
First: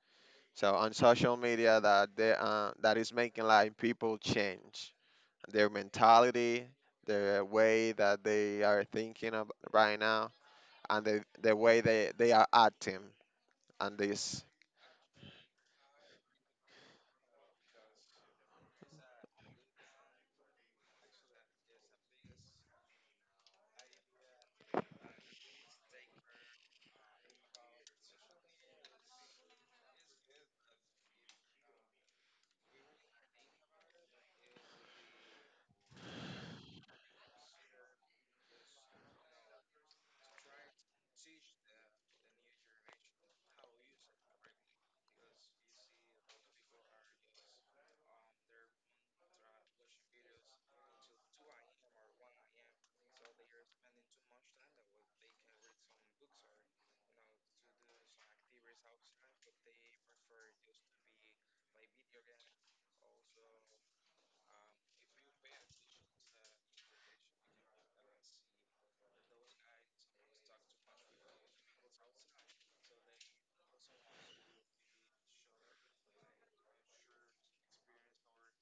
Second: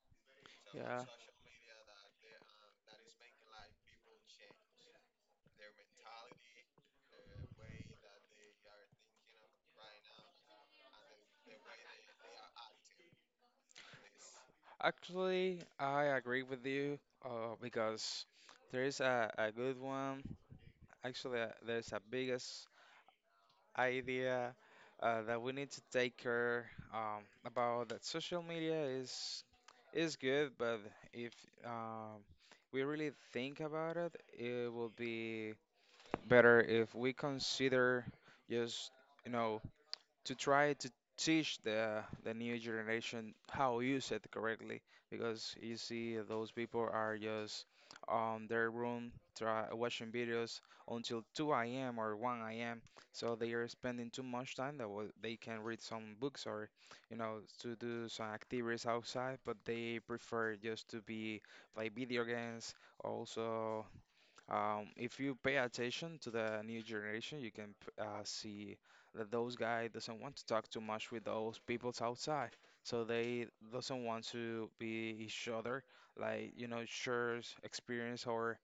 [SPEAKER 2] So on social media, that they uh, that is making like people change their mentality, their way that they are thinking of right now, and the the way they they are acting. And this,
[SPEAKER 1] Actually, I agree with you uh, because there is a, a good one. Actually, uh, there's a biggest idea uh, that we need to take care um, about that social media is is good, but if um, we really think about it, it will be better if we consider just, you know, to try to teach the the new generation how use it correctly because you see those people are just on their room try watching videos until two a m or one a m So they are spending too much time that wa- they can read some books or you know to do some activities outside, but they prefer just to be play video games. Also, um, if you pay attention to the new generation, you can p- uh, see that those guy doesn't want to talk too much with those peoples outside. So they doesn't want to be each other, like you know, share experience or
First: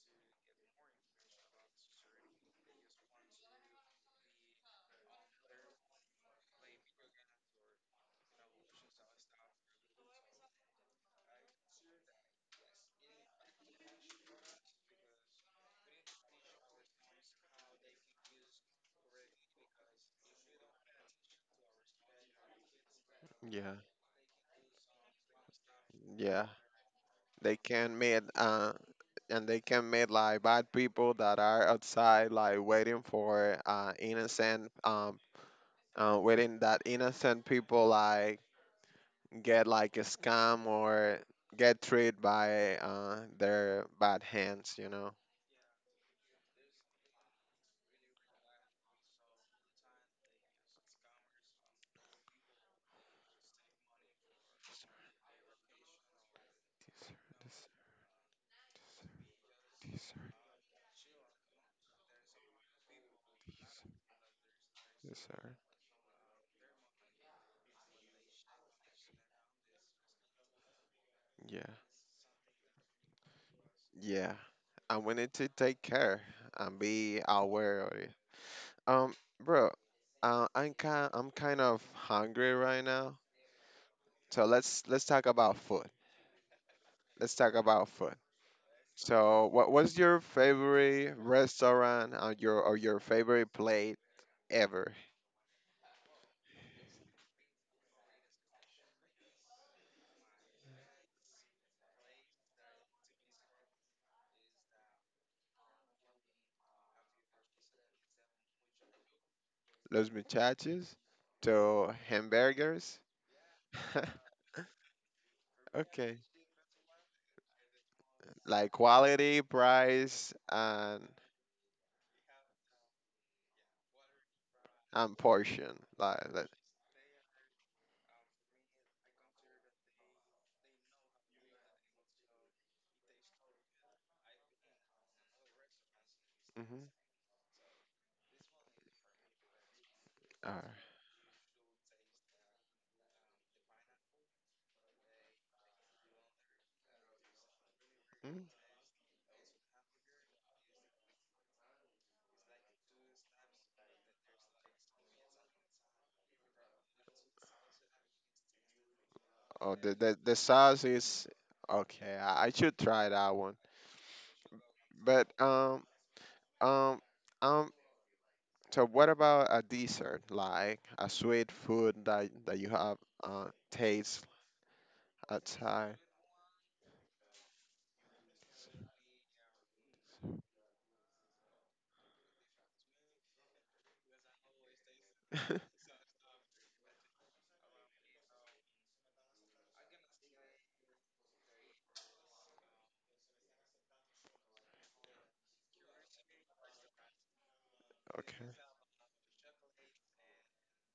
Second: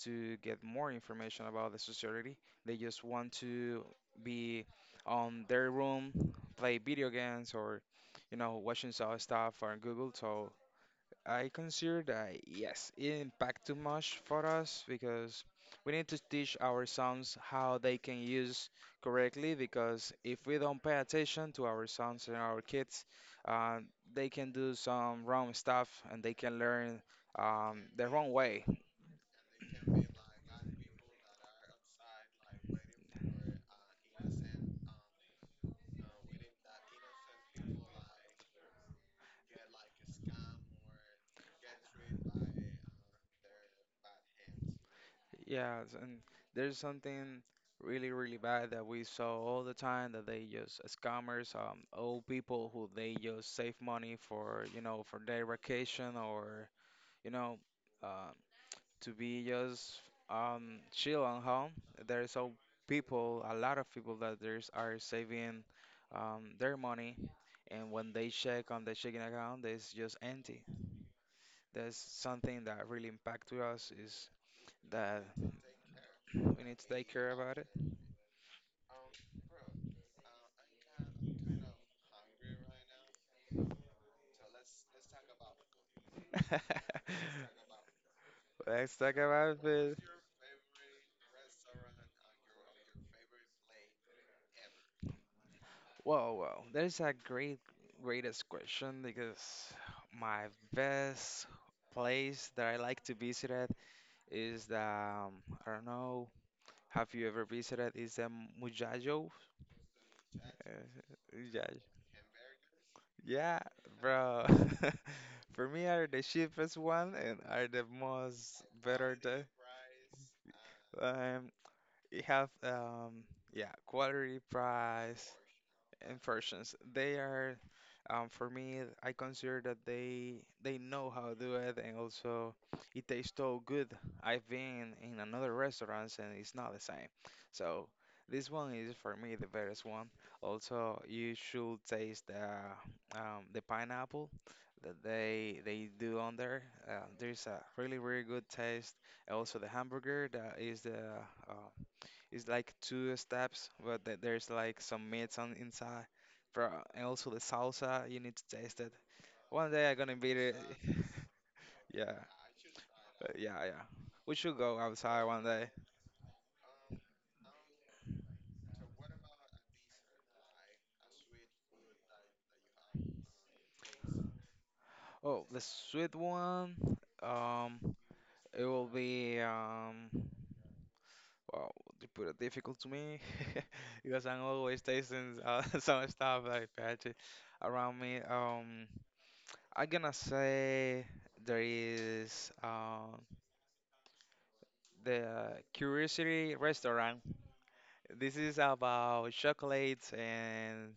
[SPEAKER 1] to get more information about the society. They just want to be on their room, play video games, or you know, watching some stuff on Google. So I consider that yes, it impact too much for us because we need to teach our sons how they can use correctly because if we don't pay attention to our sons and our kids,
[SPEAKER 2] yeah,
[SPEAKER 1] uh, they can do some wrong stuff, and they
[SPEAKER 2] yeah,
[SPEAKER 1] can learn
[SPEAKER 2] they
[SPEAKER 1] um,
[SPEAKER 2] can
[SPEAKER 1] the
[SPEAKER 2] meet
[SPEAKER 1] wrong way.
[SPEAKER 2] uh, and they can meet like bad people that are outside like waiting for uh, innocent um, uh, within that innocent people like get like a scam or get treated by uh, their bad hands, you know.
[SPEAKER 1] Yeah, s- and there's something really, really bad that we saw all the time, that they use scammers, um, old people who they just save money for, you know, for their vacation or you know,
[SPEAKER 2] This,
[SPEAKER 1] uh, to be just
[SPEAKER 2] these are,
[SPEAKER 1] um, chill at home. There is so people, a lot of people that there's are
[SPEAKER 2] these are,
[SPEAKER 1] saving um, their money, and when they check on the checking account, it's just empty.
[SPEAKER 2] yeah,
[SPEAKER 1] That's something that really impact to us, is
[SPEAKER 2] yeah. And we
[SPEAKER 1] that
[SPEAKER 2] need to take care
[SPEAKER 1] we need
[SPEAKER 2] and
[SPEAKER 1] to take
[SPEAKER 2] be
[SPEAKER 1] care about it.
[SPEAKER 2] aware of it. Um, bro, uh, I'm kind, I'm kind of hungry right now. So let's let's talk about food. Let's talk about food.
[SPEAKER 1] Let's talk
[SPEAKER 2] So,
[SPEAKER 1] about
[SPEAKER 2] what
[SPEAKER 1] it.
[SPEAKER 2] what's your favorite restaurant or your or your favorite plate ever?
[SPEAKER 1] Whoa, whoa, there's a great, greatest question because my best place that I like to visit at is the um, I don't know. Have you ever visited? Is the Mujajo?
[SPEAKER 2] Los muchachos
[SPEAKER 1] Uh, Mujajo.
[SPEAKER 2] to hamburgers.
[SPEAKER 1] Yeah, Yeah, bro. For me, are
[SPEAKER 2] Okay.
[SPEAKER 1] the cheapest one and are the most
[SPEAKER 2] Like
[SPEAKER 1] better.
[SPEAKER 2] quality,
[SPEAKER 1] The
[SPEAKER 2] price, and
[SPEAKER 1] um, it have um, yeah, quality
[SPEAKER 2] and
[SPEAKER 1] price.
[SPEAKER 2] portion. Like that.
[SPEAKER 1] Inversions. They are, um, for me, I consider that they they know how to do it, and also it tastes so good. I've been in another restaurants and it's not the
[SPEAKER 2] Hmm.
[SPEAKER 1] same. So this one is for me the best one. Also, you should taste the um, the pineapple that they they do on there. Uh, there's a really really good taste. Also, the hamburger that is the uh, it's like two steps, but the- there's like some meats on inside. Bro, and also the salsa, you need to taste it. One
[SPEAKER 2] Oh,
[SPEAKER 1] day
[SPEAKER 2] the,
[SPEAKER 1] I'm gonna
[SPEAKER 2] the the
[SPEAKER 1] beat it.
[SPEAKER 2] sauce is
[SPEAKER 1] Yeah,
[SPEAKER 2] okay. I, I should try that
[SPEAKER 1] but
[SPEAKER 2] one.
[SPEAKER 1] yeah, yeah. We should go outside
[SPEAKER 2] But
[SPEAKER 1] one day.
[SPEAKER 2] um um um. So what about a dessert? Like a sweet food that that you have uh taste
[SPEAKER 1] Oh, the
[SPEAKER 2] outside.
[SPEAKER 1] sweet one. Um, it will be um. Wow, you put it difficult to me because I'm always tasting uh, some stuff like patchy around me. Um, I'm gonna say there is. Uh, the Curiosity Restaurant. This
[SPEAKER 2] Okay.
[SPEAKER 1] is about chocolates and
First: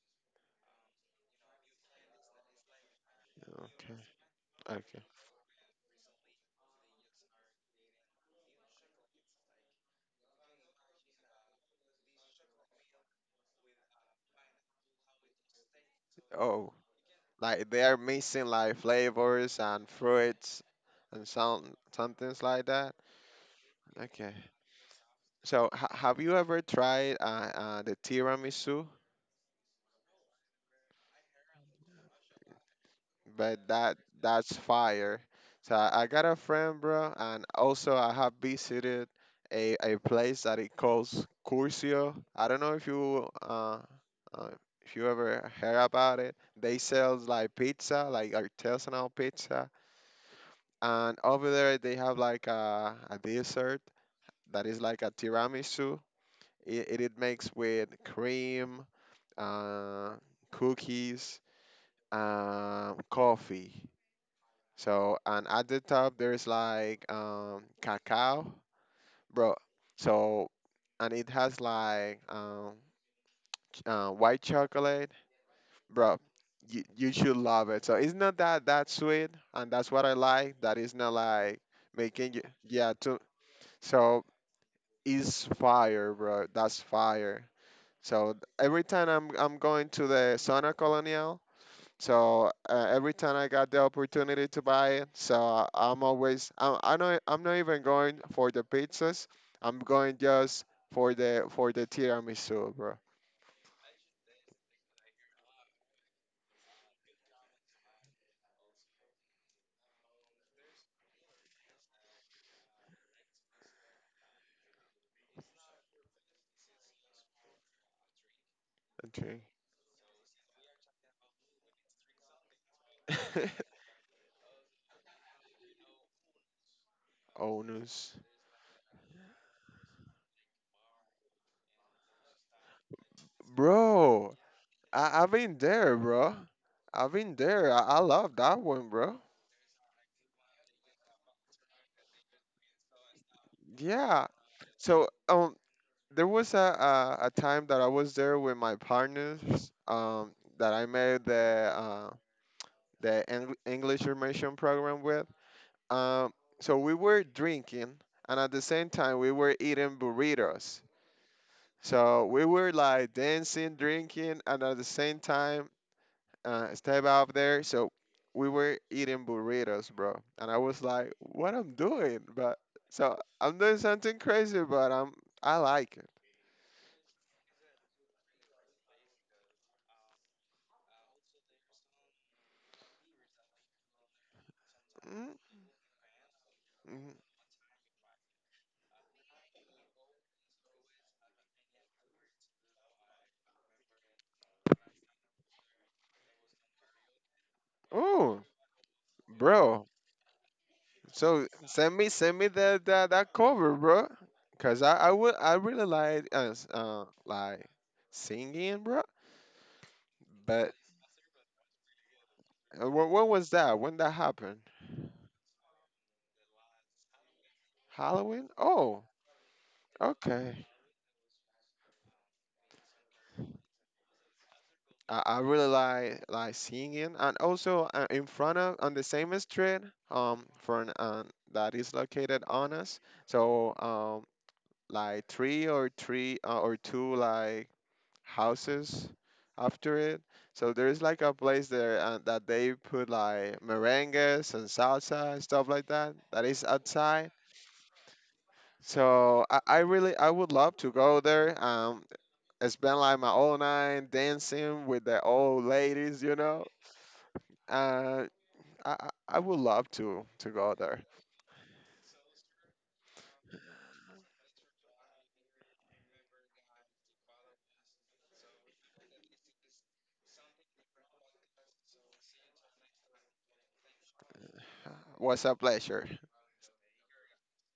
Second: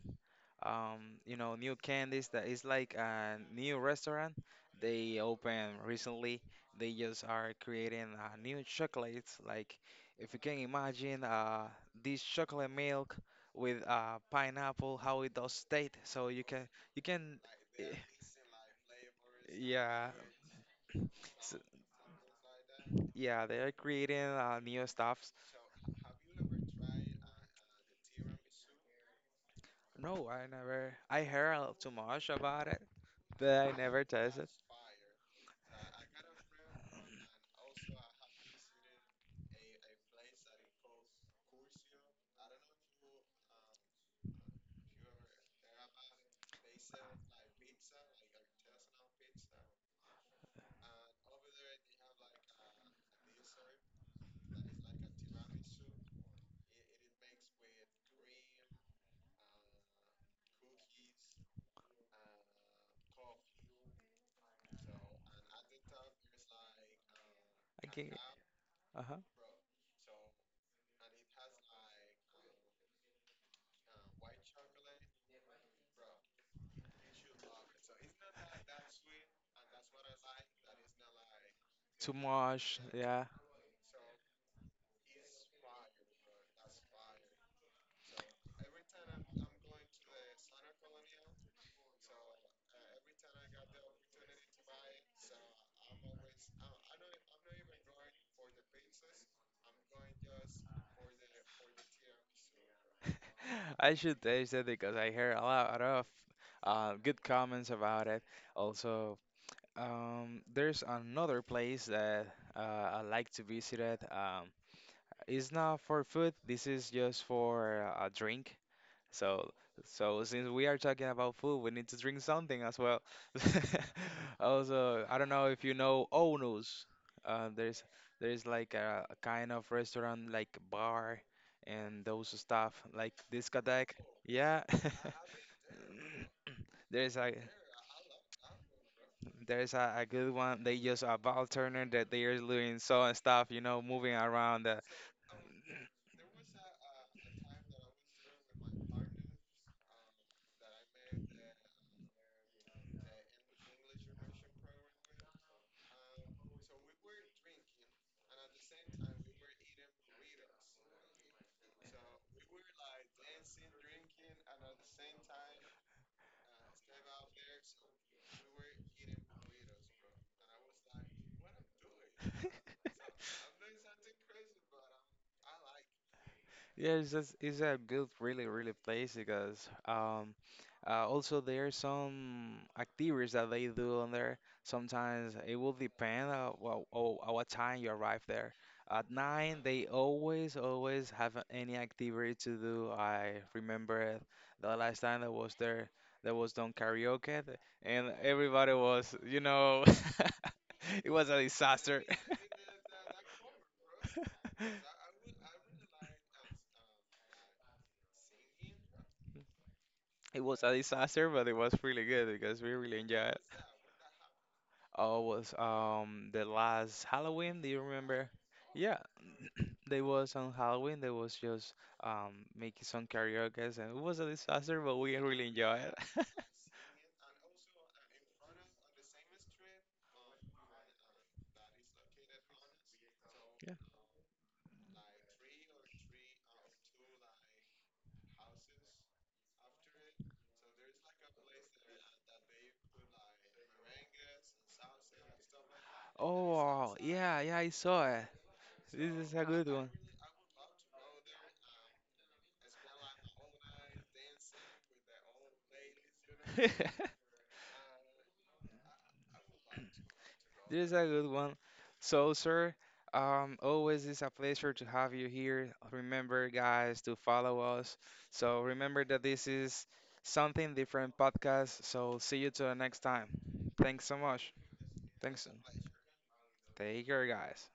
[SPEAKER 1] um, you know new candies that is like a new
[SPEAKER 2] Okay.
[SPEAKER 1] restaurant.
[SPEAKER 2] Okay.
[SPEAKER 1] They opened recently. They just are creating uh, new chocolates. Like if you can imagine uh, this chocolate milk with uh, pineapple, how it does taste. So you can
[SPEAKER 2] Oh,
[SPEAKER 1] you can
[SPEAKER 2] like they
[SPEAKER 1] eh,
[SPEAKER 2] are mixing like flavors and
[SPEAKER 1] yeah.
[SPEAKER 2] fruits and
[SPEAKER 1] So,
[SPEAKER 2] some some things like that.
[SPEAKER 1] yeah, they are creating
[SPEAKER 2] Okay.
[SPEAKER 1] uh, new stuff.
[SPEAKER 2] So ha have you ever tried uh, uh, the tiramisu?
[SPEAKER 1] No, I never. I heard a- too much about it,
[SPEAKER 2] But
[SPEAKER 1] but I
[SPEAKER 2] that
[SPEAKER 1] never tasted.
[SPEAKER 2] that's fire. So I, I got a friend, bro, and also I have visited a, a place that it calls Curcio. I don't know if you uh, uh if you ever heard about it. They sells like pizza, like artisanal pizza, and over there they have like a, a dessert that is like a tiramisu. It, it, it makes with cream, uh, cookies, um, coffee. So and at the top there's like um,
[SPEAKER 1] I can.
[SPEAKER 2] cacao,
[SPEAKER 1] Uh-huh.
[SPEAKER 2] bro. So and it has like um, ch- uh, white chocolate, bro. You, you should love it. So it's not that that sweet, and that's what I like. That is not like
[SPEAKER 1] Too
[SPEAKER 2] making you
[SPEAKER 1] much.
[SPEAKER 2] yeah too.
[SPEAKER 1] Yeah,
[SPEAKER 2] So is fire, bro. That's fire. So th- every time I'm I'm going to the Zona Colonial. So uh, every time I got the opportunity to buy it, so I'm always I'm I know I'm not even going for the pizzas. I'm going just for the for the tiramisu, bro.
[SPEAKER 1] I should taste it because I hear a lot of uh, good comments about it. Also, um, there's another place that uh, I like to visit. It. Um, it's not for food. This is just for a drink.
[SPEAKER 2] Okay.
[SPEAKER 1] So, so since we are talking about food, we need to drink something as well. Also, I don't know if you know Ono's. Uh, there's
[SPEAKER 2] Onus.
[SPEAKER 1] there's like a, a kind of restaurant, like bar, and those stuff, like discotheque.
[SPEAKER 2] Bro,
[SPEAKER 1] Yeah,
[SPEAKER 2] I, I've been there, bro. I've
[SPEAKER 1] there's a
[SPEAKER 2] been there. I, I love that one, bro.
[SPEAKER 1] there's a, a good one. They use a ball turner that they are doing so and stuff, you know, moving
[SPEAKER 2] Yeah.
[SPEAKER 1] around. Uh,
[SPEAKER 2] So um there was a, a a time that I was there with my partners, um, that I made the uh, the Eng- English immersion program with. Um, so we were drinking, and at the same time we were eating burritos. So we were like dancing, drinking, and at the same time uh, step out there. So we were eating burritos, bro. And I was like, "What I'm doing?" But so I'm doing something crazy, but I'm I like it.
[SPEAKER 1] yeah, it's just, it's a good, really, really place because um, uh, also there are some activities that they do on there. Sometimes it will depend uh, well, oh, at what time you arrive there. At nine, they always, always have a- any activity to do. I remember the last time I was there, there was done karaoke, th- and
[SPEAKER 2] Mm-hmm,
[SPEAKER 1] everybody was, you
[SPEAKER 2] bro.
[SPEAKER 1] know, it was a
[SPEAKER 2] So send
[SPEAKER 1] disaster.
[SPEAKER 2] me send me that that, that cover, bro. Cause I I would I really like uh, s- uh like singing, bro.
[SPEAKER 1] It was
[SPEAKER 2] But
[SPEAKER 1] a disaster, but it was really good because we
[SPEAKER 2] uh,
[SPEAKER 1] really
[SPEAKER 2] wh- when
[SPEAKER 1] enjoyed it.
[SPEAKER 2] was that? When that happened?
[SPEAKER 1] Oh, was um the last Halloween? Do you remember?
[SPEAKER 2] Halloween?
[SPEAKER 1] Yeah,
[SPEAKER 2] Oh,
[SPEAKER 1] they was on
[SPEAKER 2] okay.
[SPEAKER 1] Halloween. They was just um making some karaoke, and it was a disaster, but we
[SPEAKER 2] I, I
[SPEAKER 1] really
[SPEAKER 2] really
[SPEAKER 1] enjoyed
[SPEAKER 2] like
[SPEAKER 1] it.
[SPEAKER 2] like singing, and also uh, in front of on the same street, um, for an uh, that is located on us.
[SPEAKER 1] Yeah.
[SPEAKER 2] So um, like three or three uh, or two like houses after it. So there's like a place there uh, that they put like merengues and salsa and stuff like that that is
[SPEAKER 1] Oh,
[SPEAKER 2] outside.
[SPEAKER 1] yeah, yeah, I saw it. This is a
[SPEAKER 2] So I,
[SPEAKER 1] good
[SPEAKER 2] I
[SPEAKER 1] one.
[SPEAKER 2] really I would love to go there. Um, and spend like my whole night dancing with the old ladies, you know. Uh, I I I would love to to go
[SPEAKER 1] This is
[SPEAKER 2] there.
[SPEAKER 1] a good one. So, sir, um, always is a pleasure to have you here. Remember, guys, to follow us. So, remember that this is something different podcast. So, see you till the next time. Thanks so much.
[SPEAKER 2] Was
[SPEAKER 1] Thanks.
[SPEAKER 2] a pleasure.
[SPEAKER 1] Take care, guys.